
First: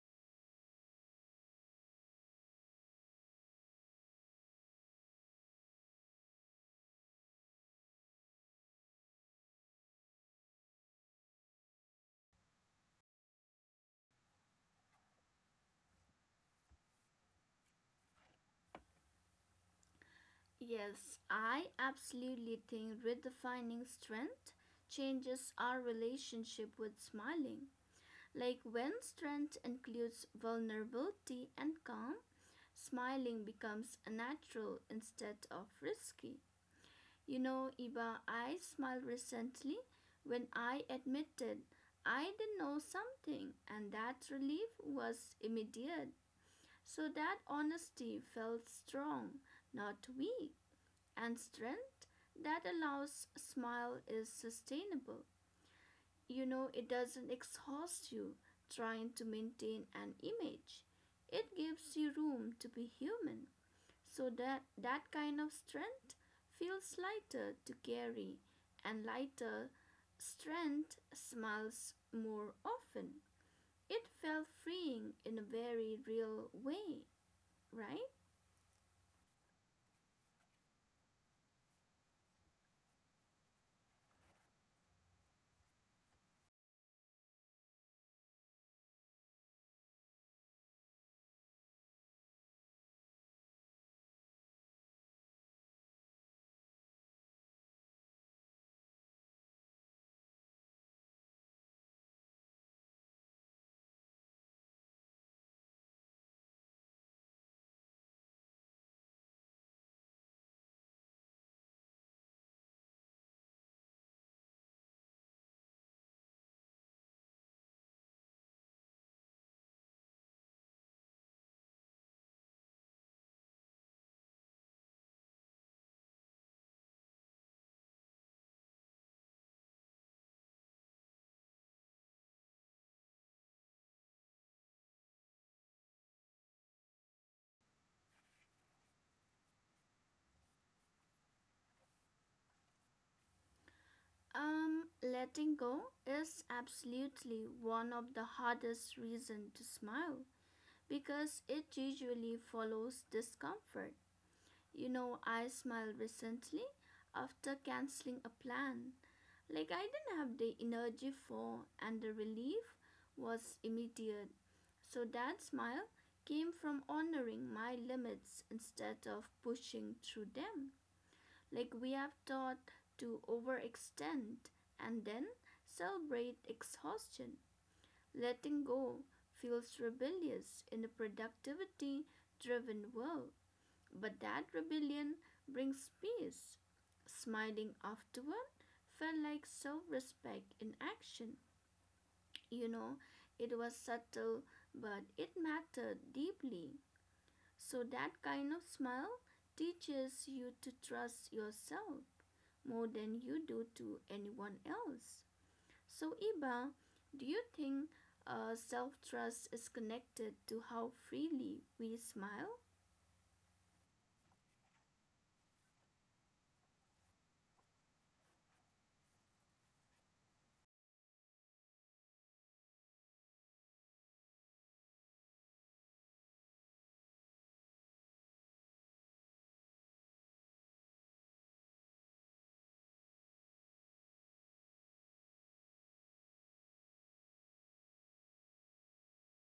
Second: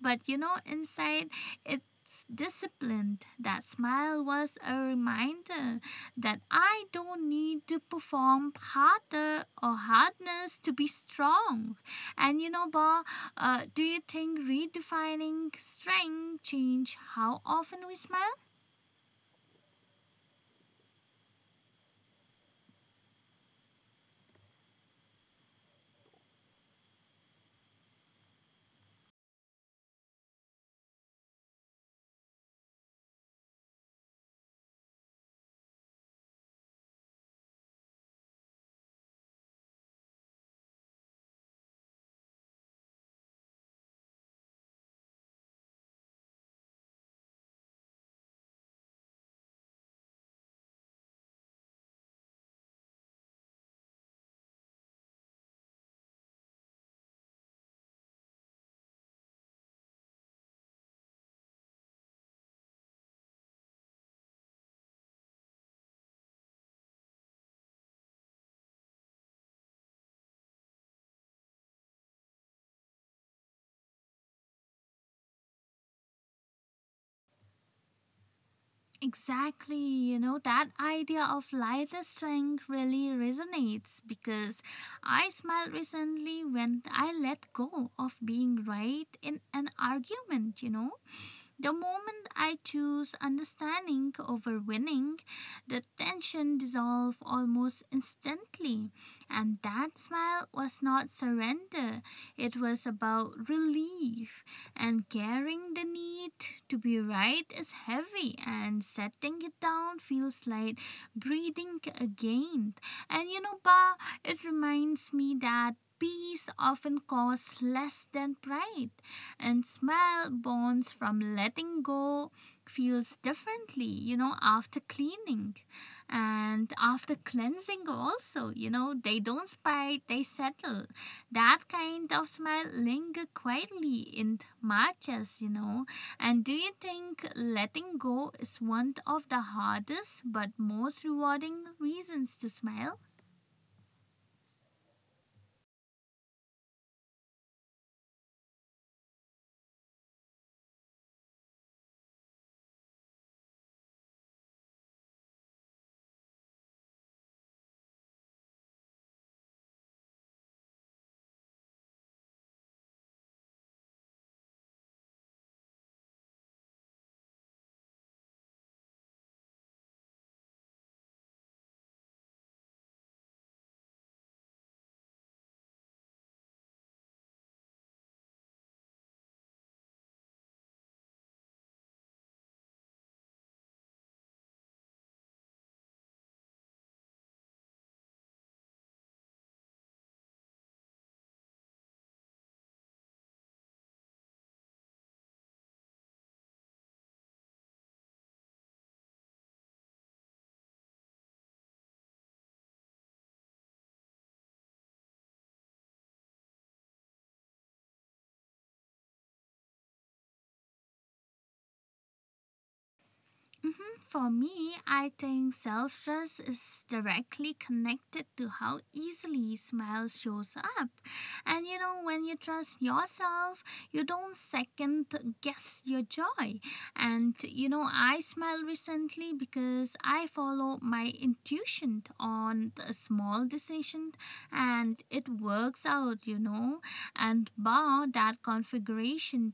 Speaker 1: but you know inside it's disciplined. That smile was a reminder that I don't need to perform harder or hardness to be strong. And you know, Ba, do you think redefining strength change how often we smile?
Speaker 2: Yes, I absolutely think redefining strength changes our relationship with smiling. Like when strength includes vulnerability and calm, smiling becomes natural instead of risky. You know, Iba, I smiled recently when I admitted I didn't know something, and that relief was immediate. So that honesty felt strong, not weak, and strength that allows a smile is sustainable. You know, it doesn't exhaust you trying to maintain an image. It gives you room to be human. So that kind of strength feels lighter to carry and lighter strength smiles more often. It felt freeing in a very real way, right?
Speaker 1: Exactly, you know, that idea of lighter strength really resonates because I smiled recently when I let go of being right in an argument, you know. The moment I choose understanding over winning, the tension dissolved almost instantly. And that smile was not surrender, it was about relief. And carrying the need to be right is heavy, and setting it down feels like breathing again. And you know, Ba, it reminds me that peace often costs less than pride, and smell bonds from letting go feels differently, you know, after cleaning and after cleansing also, you know, they don't spite, they settle. That kind of smell linger quietly in matches, you know. And do you think letting go is one of the hardest but most rewarding reasons to smile?
Speaker 2: Letting go is absolutely one of the hardest reasons to smile because it usually follows discomfort. You know, I smiled recently after canceling a plan like, I didn't have the energy for, and the relief was immediate. So that smile came from honoring my limits instead of pushing through them. Like, we have taught to overextend and then celebrate exhaustion. Letting go feels rebellious in a productivity driven world. But that rebellion brings peace. Smiling afterward felt like self respect in action. You know, it was subtle, but it mattered deeply. So that kind of smile teaches you to trust yourself more than you do to anyone else. So, Iba, do you think self trust is connected to how freely we smile?
Speaker 1: Mhm. For me, I think self trust is directly connected to how easily smile shows up. And you know, when you trust yourself, you don't second guess your joy. And you know, I smile recently because I follow my intuition on a small decision and it works out, you know. And bar, that configuration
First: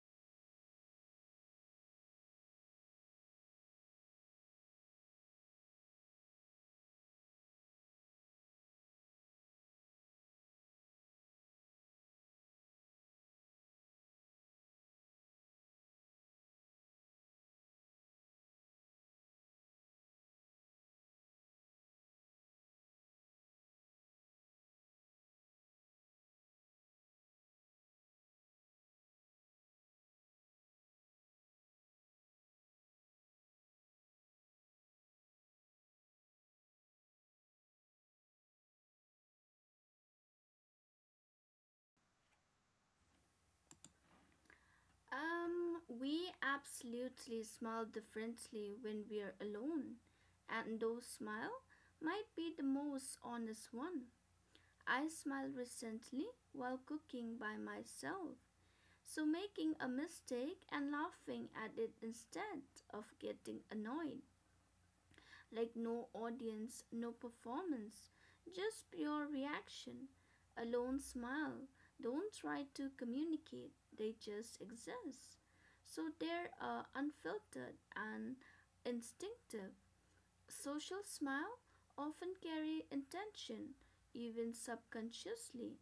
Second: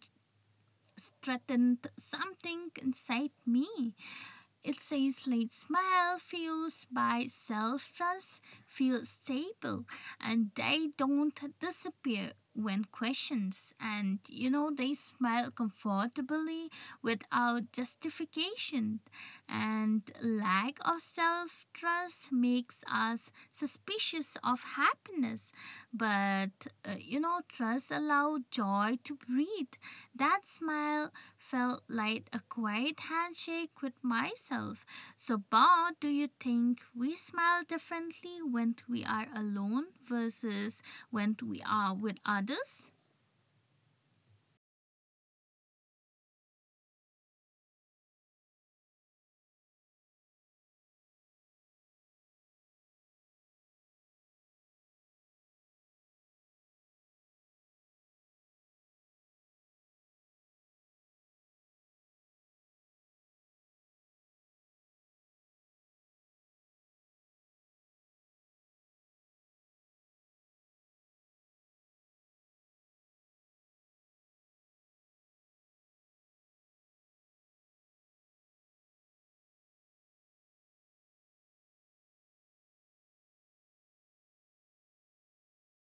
Speaker 1: strengthened something inside me, it says let smile fuels by self trust feel stable, and they don't disappear when questioned, and you know they smile comfortably without justification, and lack of self trust makes us suspicious of happiness, but you know, trust allows joy to breathe. That smile felt like a quiet handshake with myself. So, Bob, do you think we smile differently when we are alone versus when we are with others?
Speaker 2: We absolutely smile differently when we're alone, and those smile might be the most honest one. I smile recently while cooking by myself, so making a mistake and laughing at it instead of getting annoyed. Like no audience, no performance, just pure reaction. A lone smile. Don't try to communicate, they just exist. So they're unfiltered and instinctive. Social smile often carry intention, even subconsciously,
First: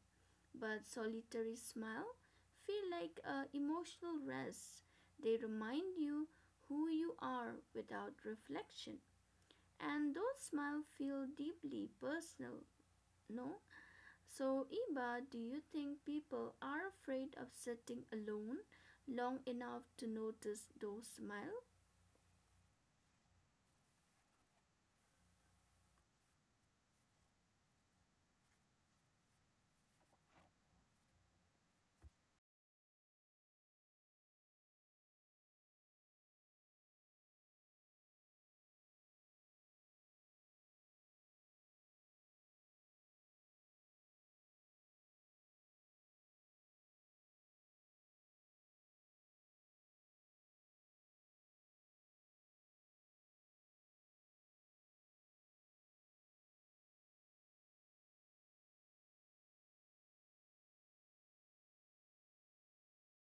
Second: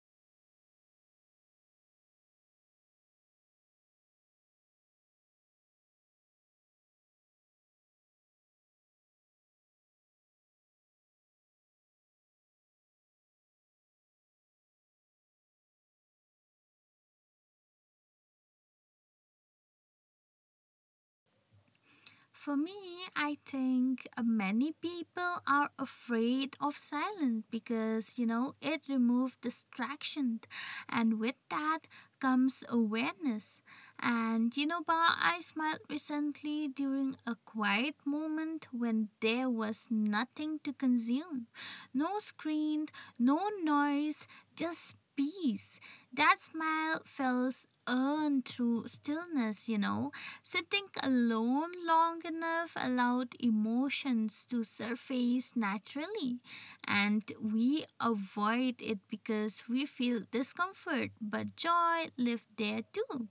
Speaker 2: but solitary smile feel like a emotional rest. They remind you who you are without reflection. And those smiles feel deeply personal, no? So, Iba, do you think people are afraid of sitting alone long enough to notice those smiles?
Speaker 1: For me, I think many people are afraid of silence because, you know, it removes distraction. And with that comes awareness. And, you know, Ba, I smiled recently during a quiet moment when there was nothing to consume, no screen, no noise, just peace. That smile felt earned through stillness, you know. Sitting alone long enough allowed emotions to surface naturally, and we avoid it because we feel discomfort, but joy lived there too.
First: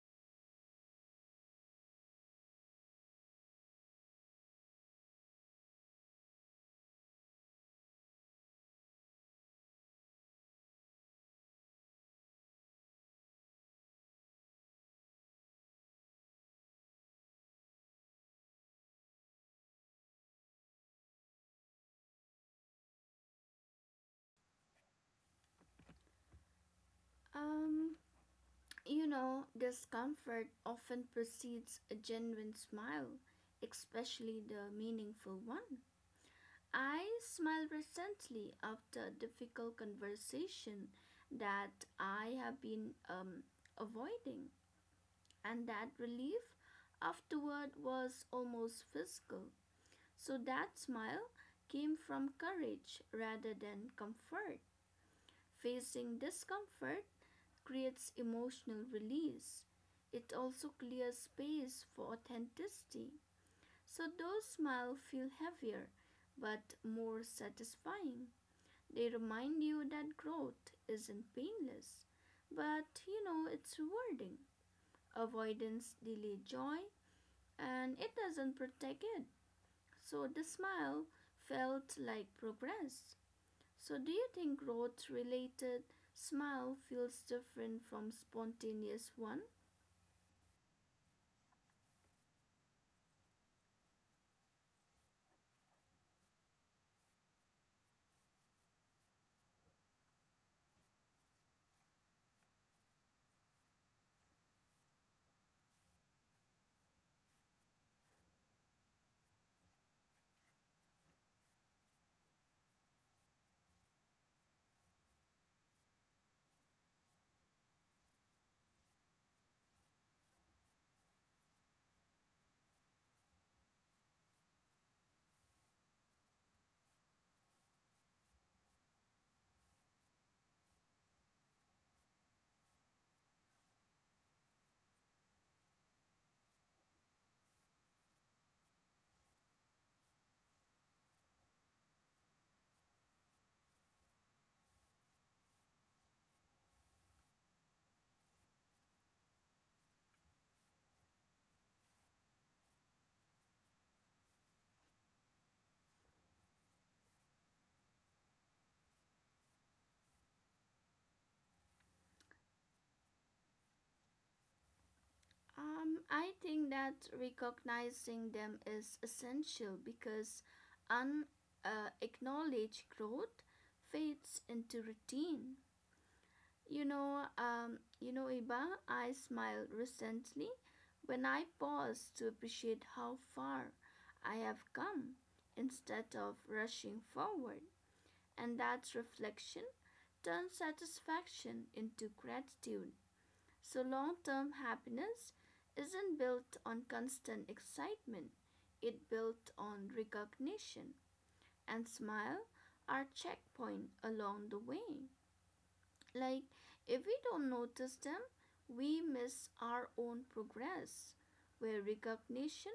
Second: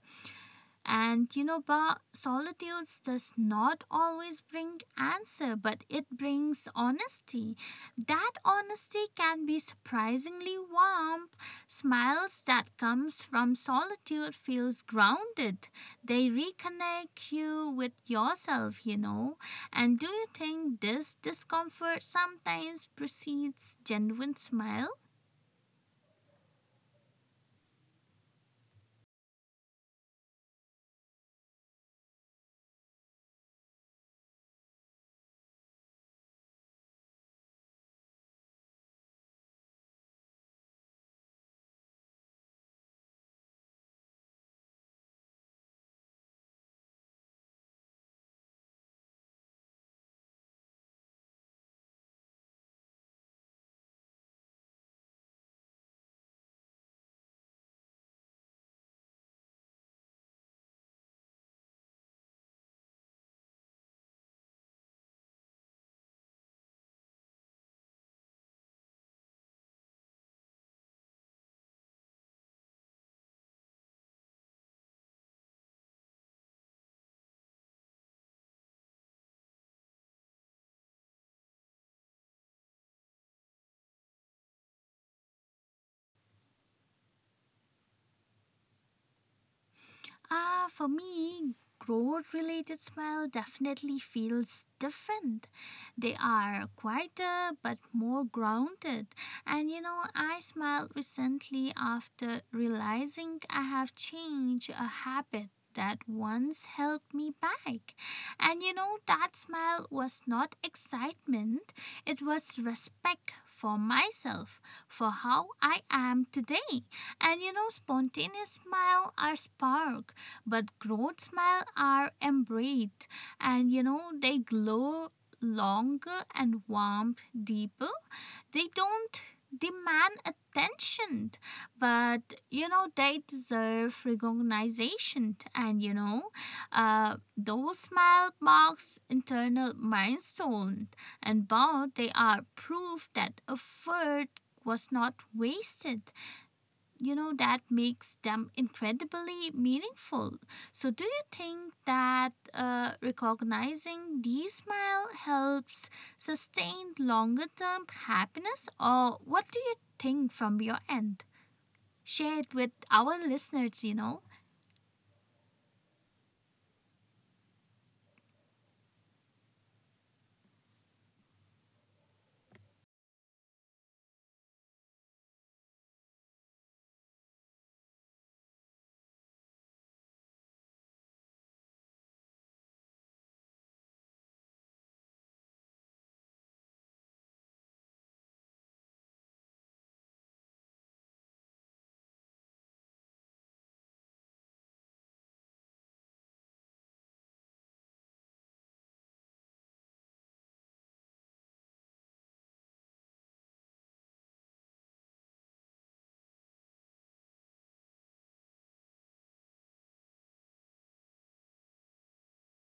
Speaker 1: And you know, Ba, solitude does not always bring answer, but it brings honesty. That honesty can be surprisingly warm. Smiles that comes from solitude feels grounded. They reconnect you with yourself, you know. And do you think this discomfort sometimes precedes genuine smile?
Speaker 2: Um, Discomfort often precedes a genuine smile, especially the meaningful one. I smile recently after a difficult conversation that I have been avoiding, and that relief afterward was almost physical. So that smile came from courage rather than comfort. Facing discomfort creates emotional release. It also clears space for authenticity. So those smiles feel heavier but more satisfying. They remind you that growth isn't painless, but you know it's rewarding. Avoidance delays joy and it doesn't protect it. So the smile felt like progress. So do you think growth related smile feels different from spontaneous one?
Speaker 1: Ah, for me, growth related smell definitely feels different. They are quieter but more grounded. And you know, I smiled recently after realizing I have changed a habit. That once held me back. And you know, that smile was not excitement, it was respect for myself, for how I am today. And you know, spontaneous smile are spark, but growth smile are embraced, and you know they glow longer and warmth deeper. They don't demand attention, but you know they deserve recognition, and you know those smile marks internal milestone, and bound they are proof that effort was not wasted, you know, that makes them incredibly meaningful. So do you think that recognizing these smile helps sustain longer term happiness, or what do you think from your end? Share it with our listeners, you know.
Speaker 2: I think that recognizing them is essential because unacknowledged acknowledged growth fades into routine. You know, Iba, I smiled recently when I paused to appreciate how far I have come instead of rushing forward. And that reflection turns satisfaction into gratitude. So long term happiness isn't built on constant excitement, it built on recognition and smile are checkpoint along the way. Like, if we don't notice them, we miss our own progress, where recognition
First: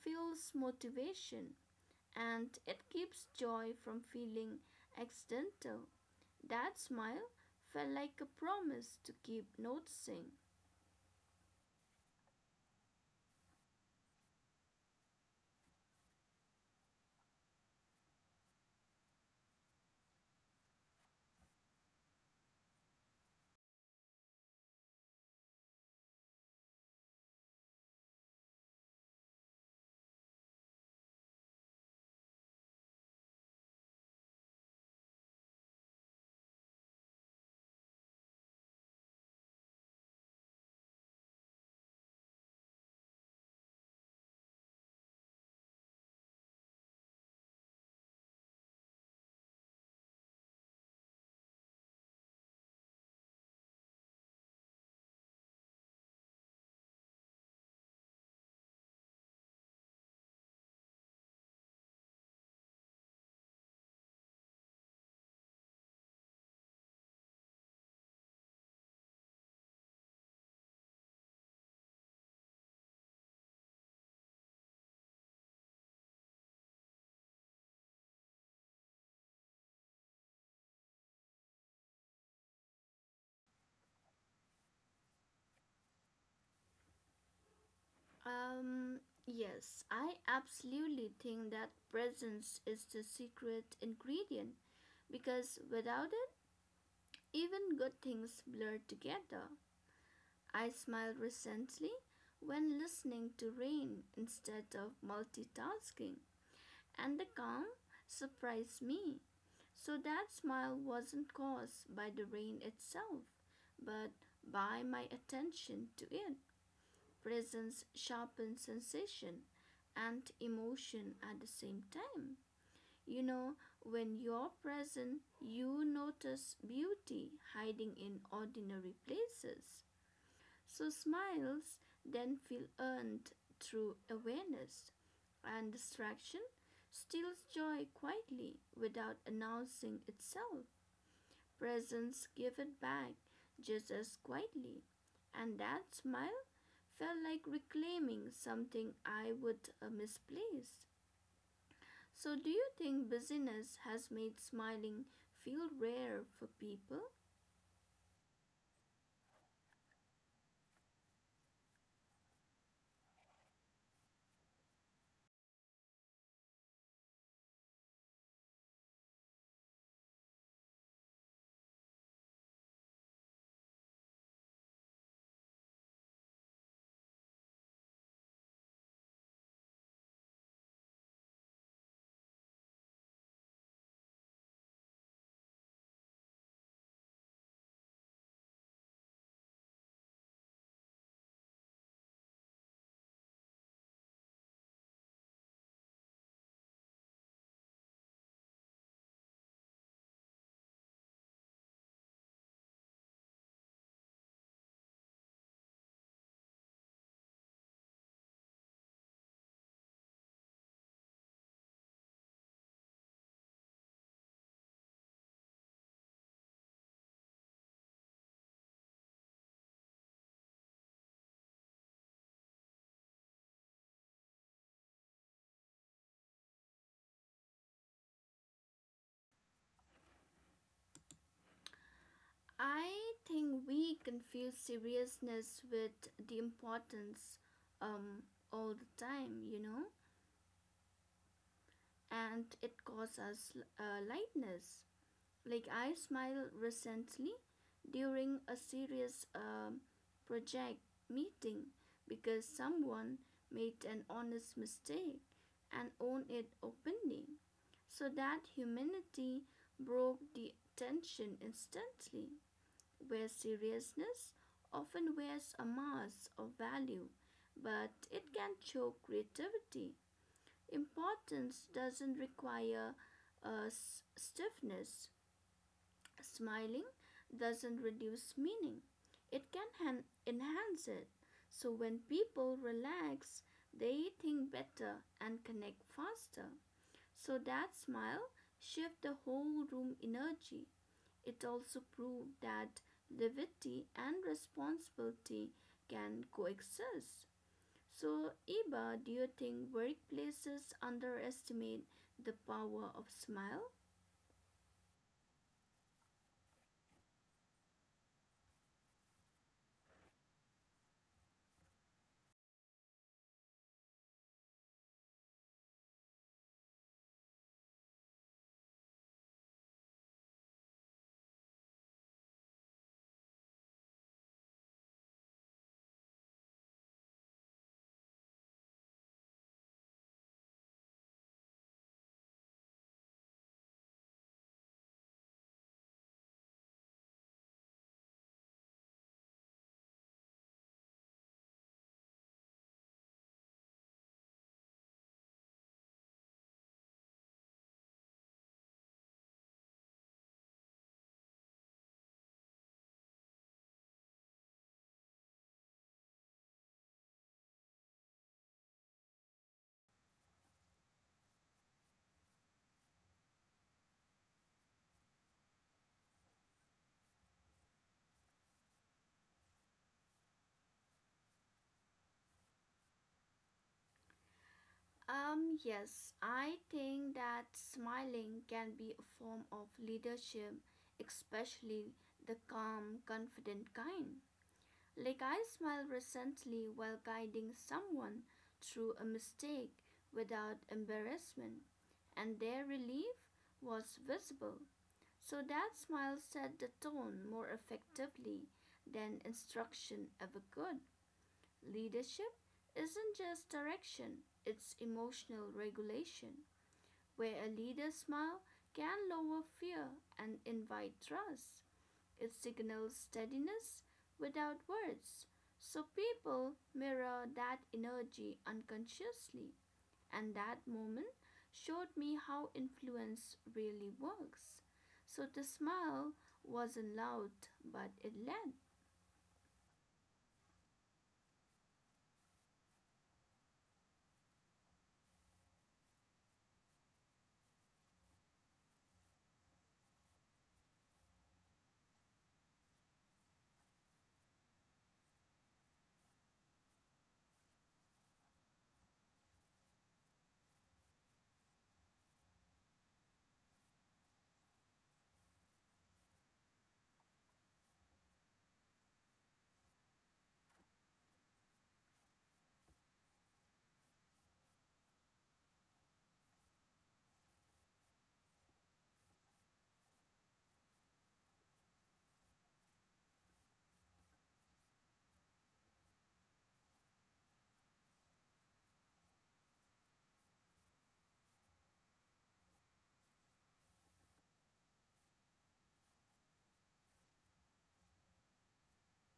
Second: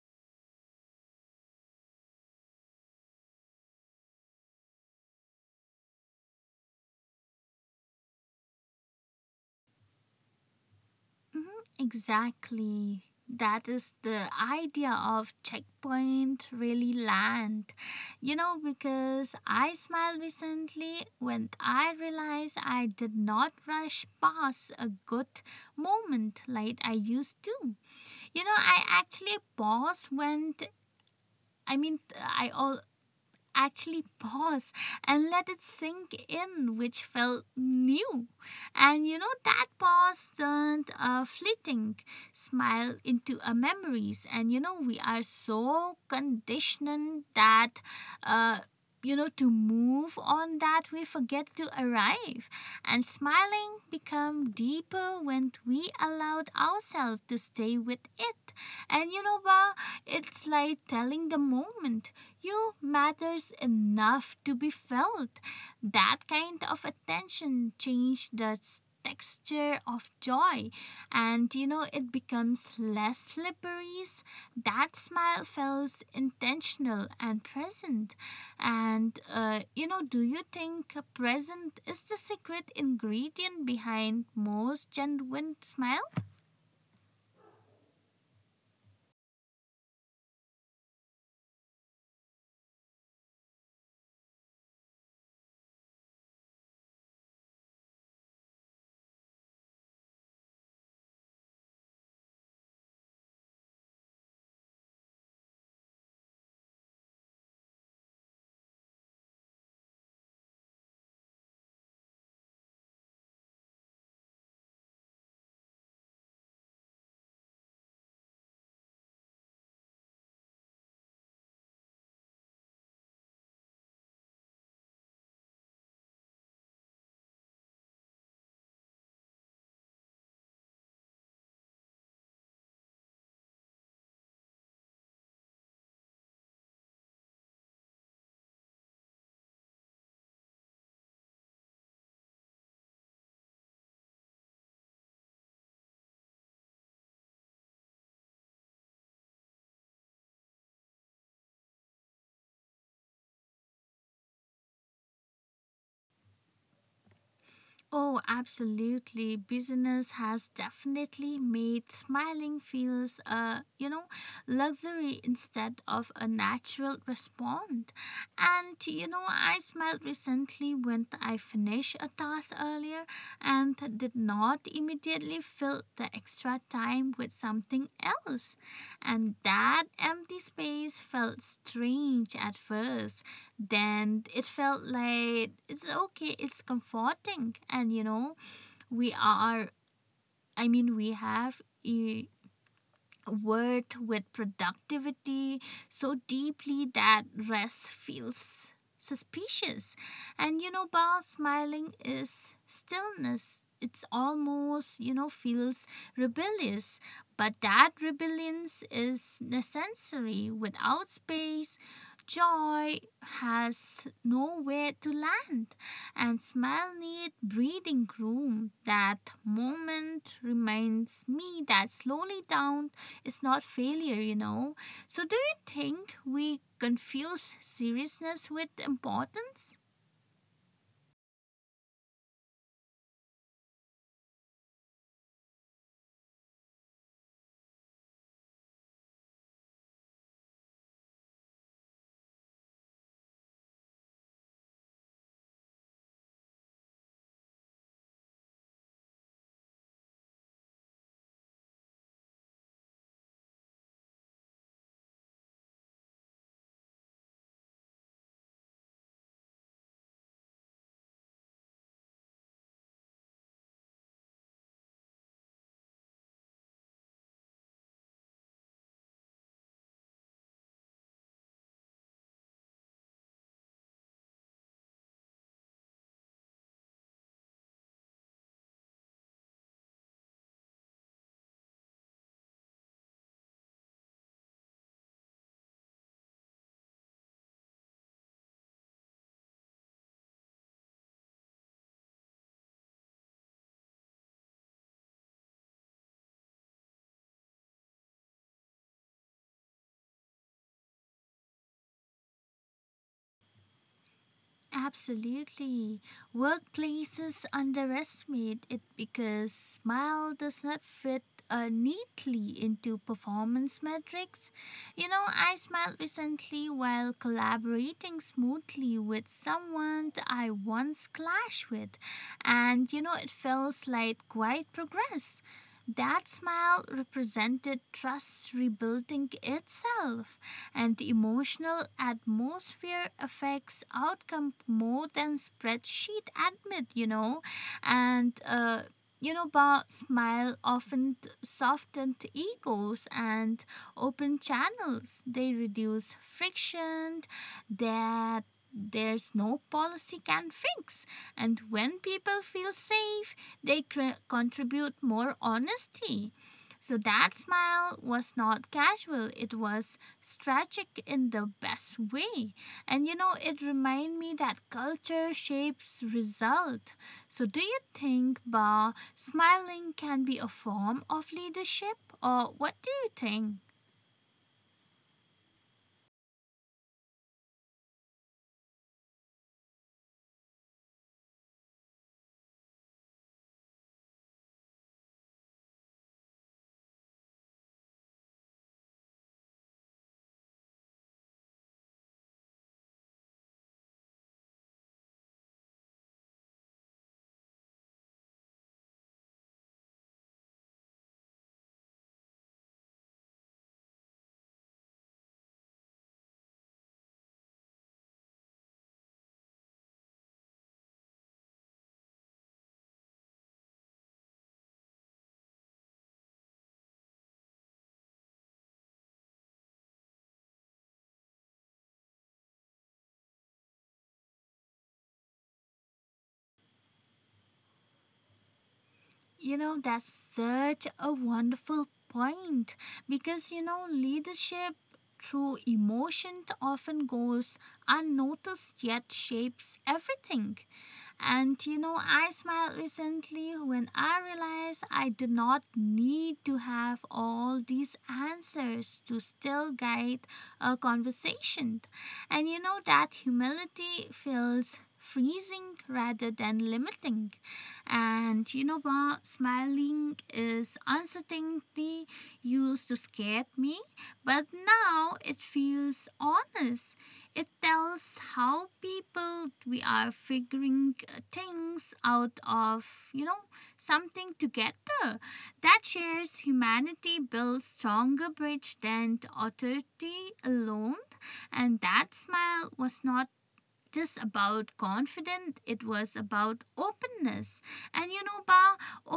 Speaker 2: fuels motivation and it keeps joy from feeling accidental. That smile felt like a promise to keep noticing.
Speaker 1: Mm-hmm. Exactly. That is the idea of checkpoint really land. You know, because I smiled recently when I realized I did not rush past a good moment like I used to. You know, I actually paused when I mean I all actually pause and let it sink in, which felt new. And you know, that pause turned a fleeting smile into a memories. And you know, we are so conditioned that. Uh, you know, to move on that we forget to arrive, and smiling become deeper when we allowed ourselves to stay with it, and you know bah, it's like telling the moment you matters enough to be felt. That kind of attention changed the texture of joy, and you know it becomes less slippery. That smile feels intentional and present. And you know, do you think present is the secret ingredient behind most genuine smiles?
Speaker 2: Um, yes, I absolutely think that presence is the secret ingredient because without it, even good things blur together. I smiled recently when listening to rain instead of multitasking, and the calm surprised me. So that smile wasn't caused by the rain itself, but by my attention to it. Presence sharpens sensation and emotion at the same time. You know, when you're present, you notice beauty hiding in ordinary places. So smiles then feel earned through awareness and distraction steals joy quietly without announcing itself. Presence give it back just as quietly. And that smile felt like reclaiming something I would misplace. So do you think busyness has made smiling feel rare for people?
Speaker 1: Oh, absolutely. Business has definitely made smiling feels a, you know, luxury instead of a natural response. And you know, I smiled recently when I finished a task earlier and did not immediately fill the extra time with something else. And that empty space felt strange at first, then it felt like it's okay, it's comforting, and you know we are, we have eh, worth with productivity so deeply that rest feels suspicious. And you know, Bao, smiling is stillness. It's almost, you know, feels rebellious, but that rebellion is necessary. Without space, joy has nowhere to land, and smile need breathing room. That moment reminds me that slowly down it's not failure, you know. So, do you think we confuse seriousness with importance?
Speaker 2: I think we confuse seriousness with the importance um, all the time, you know, and it causes us lightness. Like I smiled recently during a serious project meeting because someone made an honest mistake and owned it openly. So that humanity broke the tension instantly where seriousness often wears a mask of value, but it can choke creativity. Importance doesn't require a stiffness. Smiling doesn't reduce meaning, it can enhance it. So when people relax, they think better and connect faster. So that smile shifts the whole room energy. It also proved that levity and responsibility can coexist. So, Iba, do you think workplaces underestimate the power of smile?
Speaker 1: Absolutely. Workplaces underestimate it because smile does not fit neatly into performance metrics. You know, I smiled recently while collaborating smoothly with someone I once clashed with, and you know, it felt like quite progress. That smile represented trust rebuilding itself, and the emotional atmosphere affects outcome more than spreadsheet admit, you know, and you know about smile often softened egos and open channels. They reduce friction that there's no policy can fix, and when people feel safe, they contribute more honesty. So that smile was not casual, it was strategic in the best way. And you know, it reminded me that culture shapes result. So do you think, bah, smiling can be a form of leadership, or what do you think?
Speaker 2: Yes, I think that smiling can be a form of leadership, especially the calm, confident kind. Legai smiled recently while guiding someone through a mistake without embarrassment, and their relief was visible. So that smile set the tone more effectively than instruction ever could. Leadership isn't just direction, it's emotional regulation, where a leader's smile can lower fear and invite trust. It signals steadiness without words. So people mirror that energy unconsciously. And that moment showed me how influence really works. So the smile wasn't loud, but it led.
Speaker 1: You know, that's such a wonderful point because you know, leadership through emotion often goes unnoticed yet shapes everything. And you know, I smiled recently when I realized I did not need to have all these answers to still guide a conversation. And you know, that humility feels freezing rather than limiting. And you know what? Smiling is uncertainty used to scare me, but now it feels honest. It tells how people we are figuring things out of, you know, something together. That shares humanity builds stronger bridge than authority alone. And that smile was not just about confident, it was about openness, and you know, ba,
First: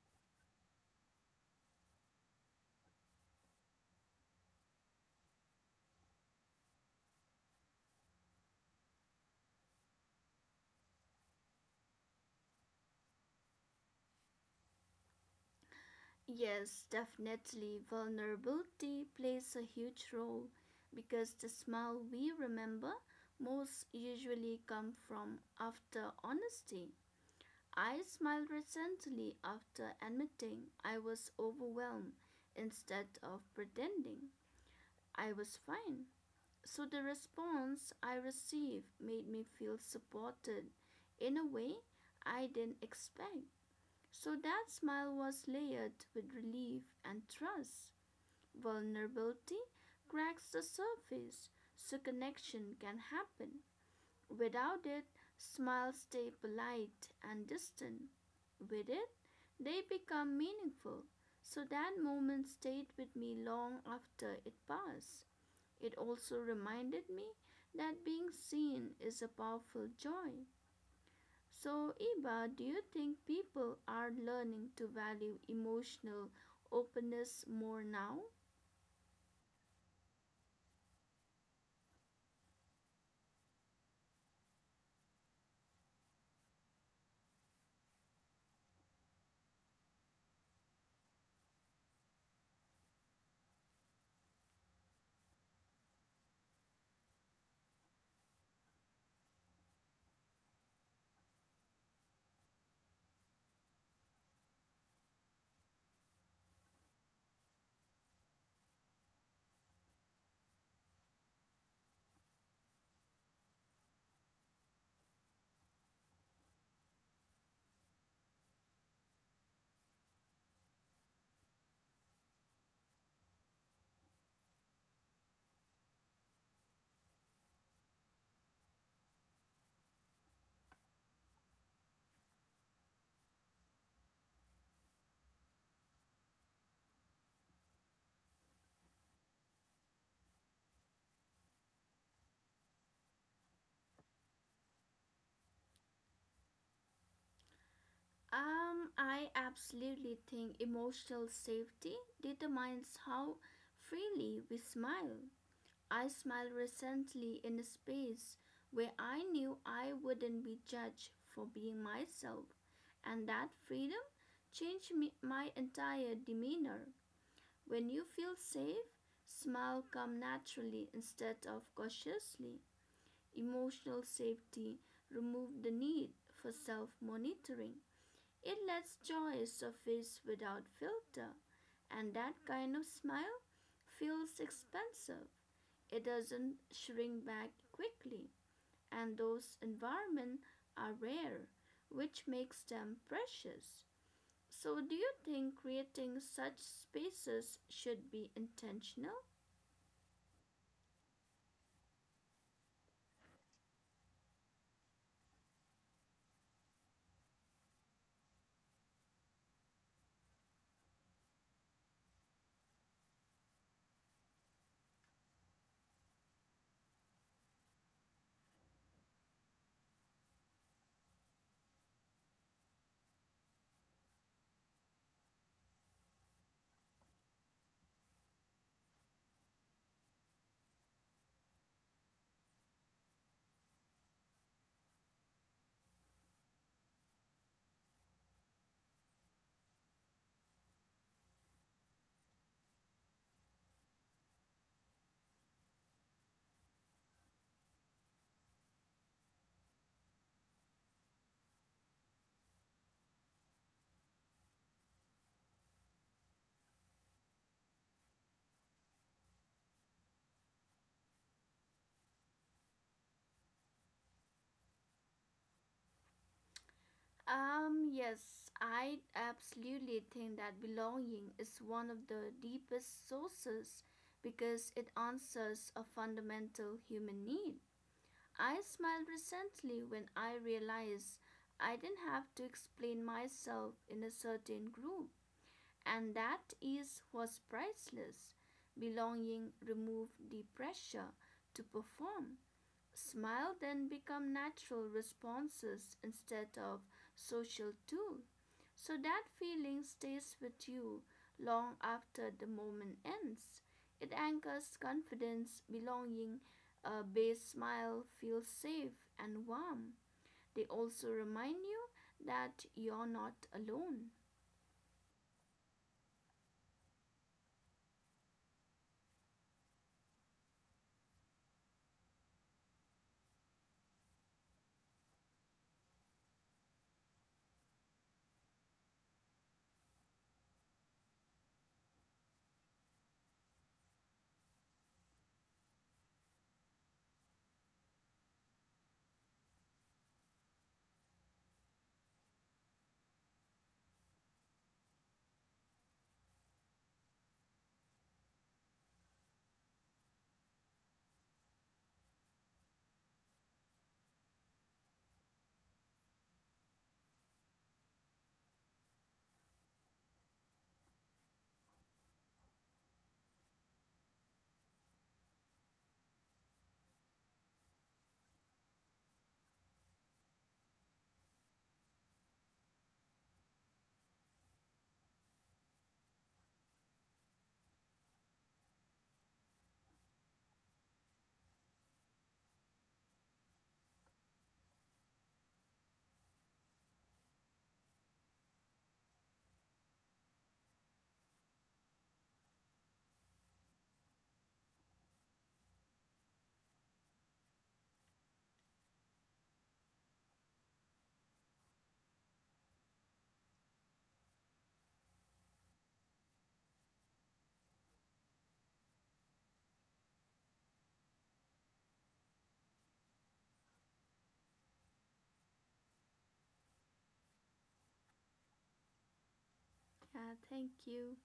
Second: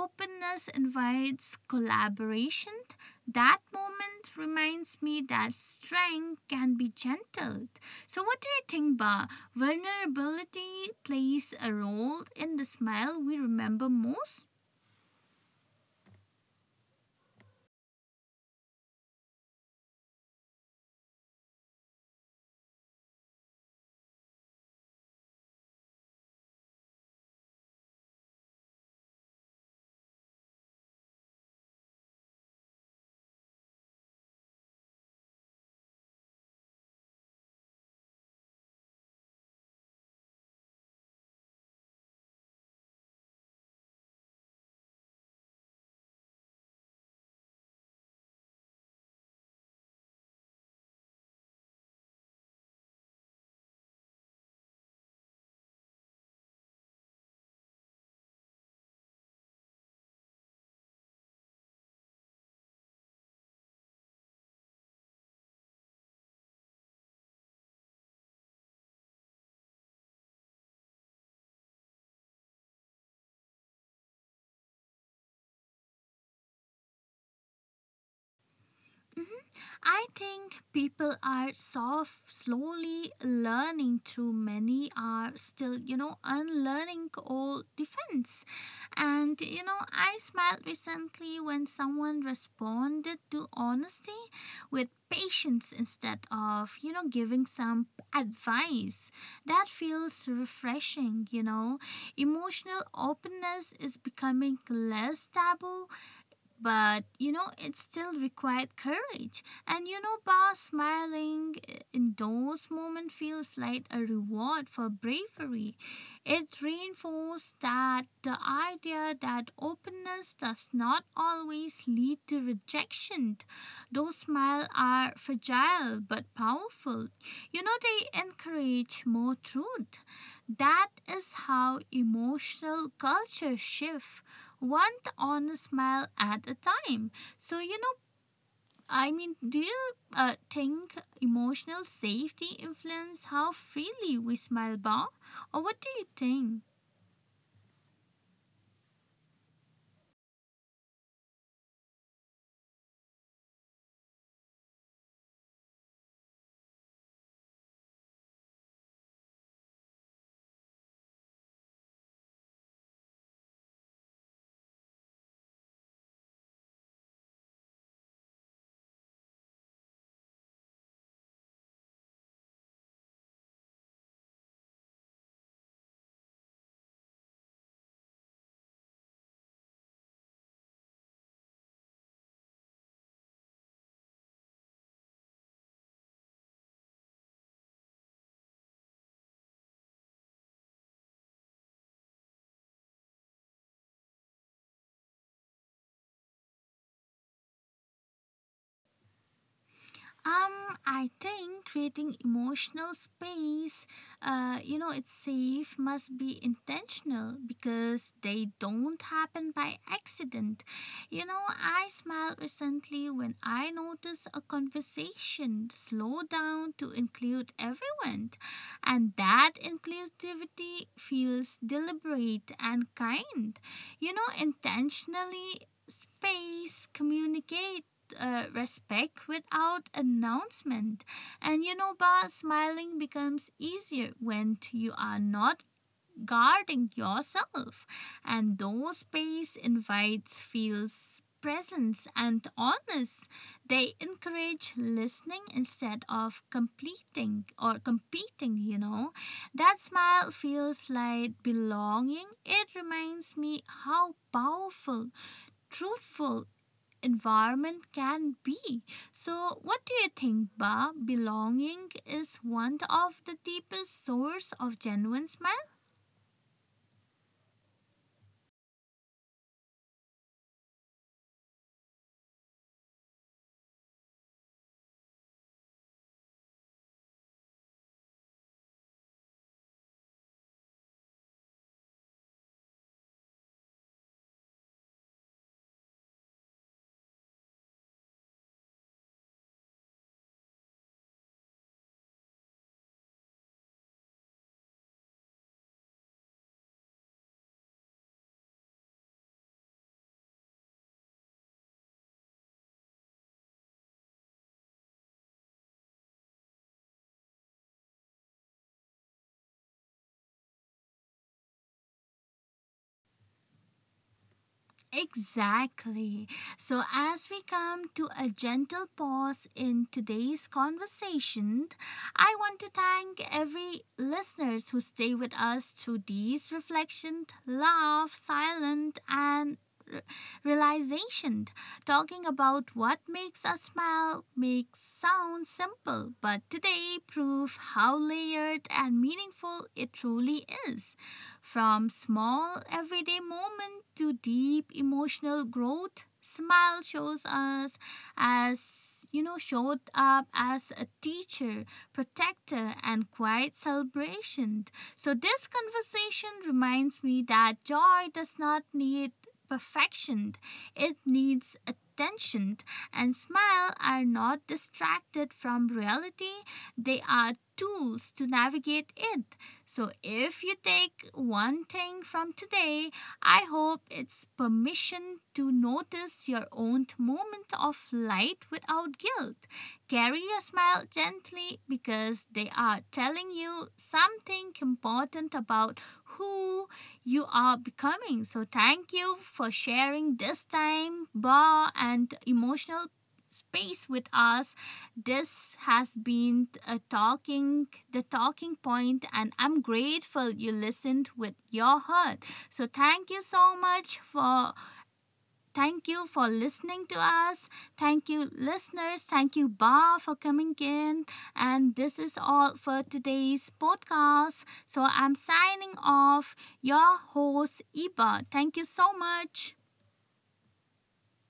Speaker 1: openness invites collaboration. That moment reminds me that strength can be gentled. So what do you think, ba, vulnerability plays a role in the smile we remember most?
Speaker 2: Yes, definitely, vulnerability plays a huge role because the smile we remember most usually come from after honesty. I smiled recently after admitting I was overwhelmed instead of pretending I was fine. So the response I received made me feel supported in a way I didn't expect. So that smile was layered with relief and trust. Vulnerability cracks the surface so connection can happen. Without it, smiles stay polite and distant. With it, they become meaningful. So that moment stayed with me long after it passed. It also reminded me that being seen is a powerful joy. So, Iba, do you think people are learning to value emotional openness more now?
Speaker 1: I think people are soft, slowly learning through many are still, you know, unlearning all defense. And, you know, I smiled recently when someone responded to honesty with patience instead of, you know, giving some advice. That feels refreshing, you know. Emotional openness is becoming less taboo, but you know, it still required courage. And you know, Ba, smiling in those moments feels like a reward for bravery. It reinforced that the idea that openness does not always lead to rejection. Those smiles are fragile but powerful. You know, they encourage more truth. That is how emotional culture shifts one honest smile at a time. So, you know, do you think emotional safety influences how freely we smile, Bob? Or what do you think?
Speaker 2: I absolutely think emotional safety determines how freely we smile. I smiled recently in a space where I knew I wouldn't be judged for being myself, and that freedom changed me, my entire demeanor. When you feel safe, smile come naturally instead of cautiously. Emotional safety removed the need for self monitoring. It lets joy surface without filter, and that kind of smile feels expensive. It doesn't shrink back quickly, and those environments are rare, which makes them precious. So, do you think creating such spaces should be intentional?
Speaker 1: I think creating emotional space, you know, it's safe must be intentional because they don't happen by accident. You know, I smiled recently when I noticed a conversation slow down to include everyone, and that inclusivity feels deliberate and kind. You know, intentionally space communicate, respect without announcement. And you know, Ba, smiling becomes easier when you are not guarding yourself. And though space invites feels presence and honest, they encourage listening instead of completing or competing, you know. That smile feels like belonging. It reminds me how powerful, truthful, environment can be. So, what do you think, Ba? Belonging is one of the deepest source of genuine.
Speaker 2: Yes, I absolutely think that belonging is one of the deepest sources because it answers a fundamental human need. I smiled recently when I realized I didn't have to explain myself in a certain group, and that ease was priceless. Belonging removed the pressure to perform. Smile then become natural responses instead of social tool. So that feeling stays with you long after the moment ends. It anchors confidence, belonging, a base smile feels safe and warm. They also remind you that you're not alone.
Speaker 1: Exactly. So, as we come to a gentle pause in today's conversation, I want to thank every listeners who stay with us through these reflections, laugh, silent, and re- realization. Talking about what makes us smile makes sound simple, but today prove how layered and meaningful it truly is. From small everyday moment to deep emotional growth, smile shows us, as you know, showed up as a teacher, protector, and quiet celebration. So this conversation reminds me that joy does not need perfection. It needs attention, and smile are not distracted from reality. They are tools to navigate it. So if you take one thing from today, I hope it's permission to notice your own moment of light without guilt. Carry your smile gently because they are telling you something important about who you are becoming. So thank you for sharing this time, bar, and emotional space with us. This has been a talking point, and I'm grateful you listened with your heart. So thank you so much for thank you for listening to us. Thank you, listeners. Thank you, ba, for coming in. And this is all for today's podcast, so I'm signing off. Your host, Iba. Thank you so much.
Speaker 2: Yeah, thank you.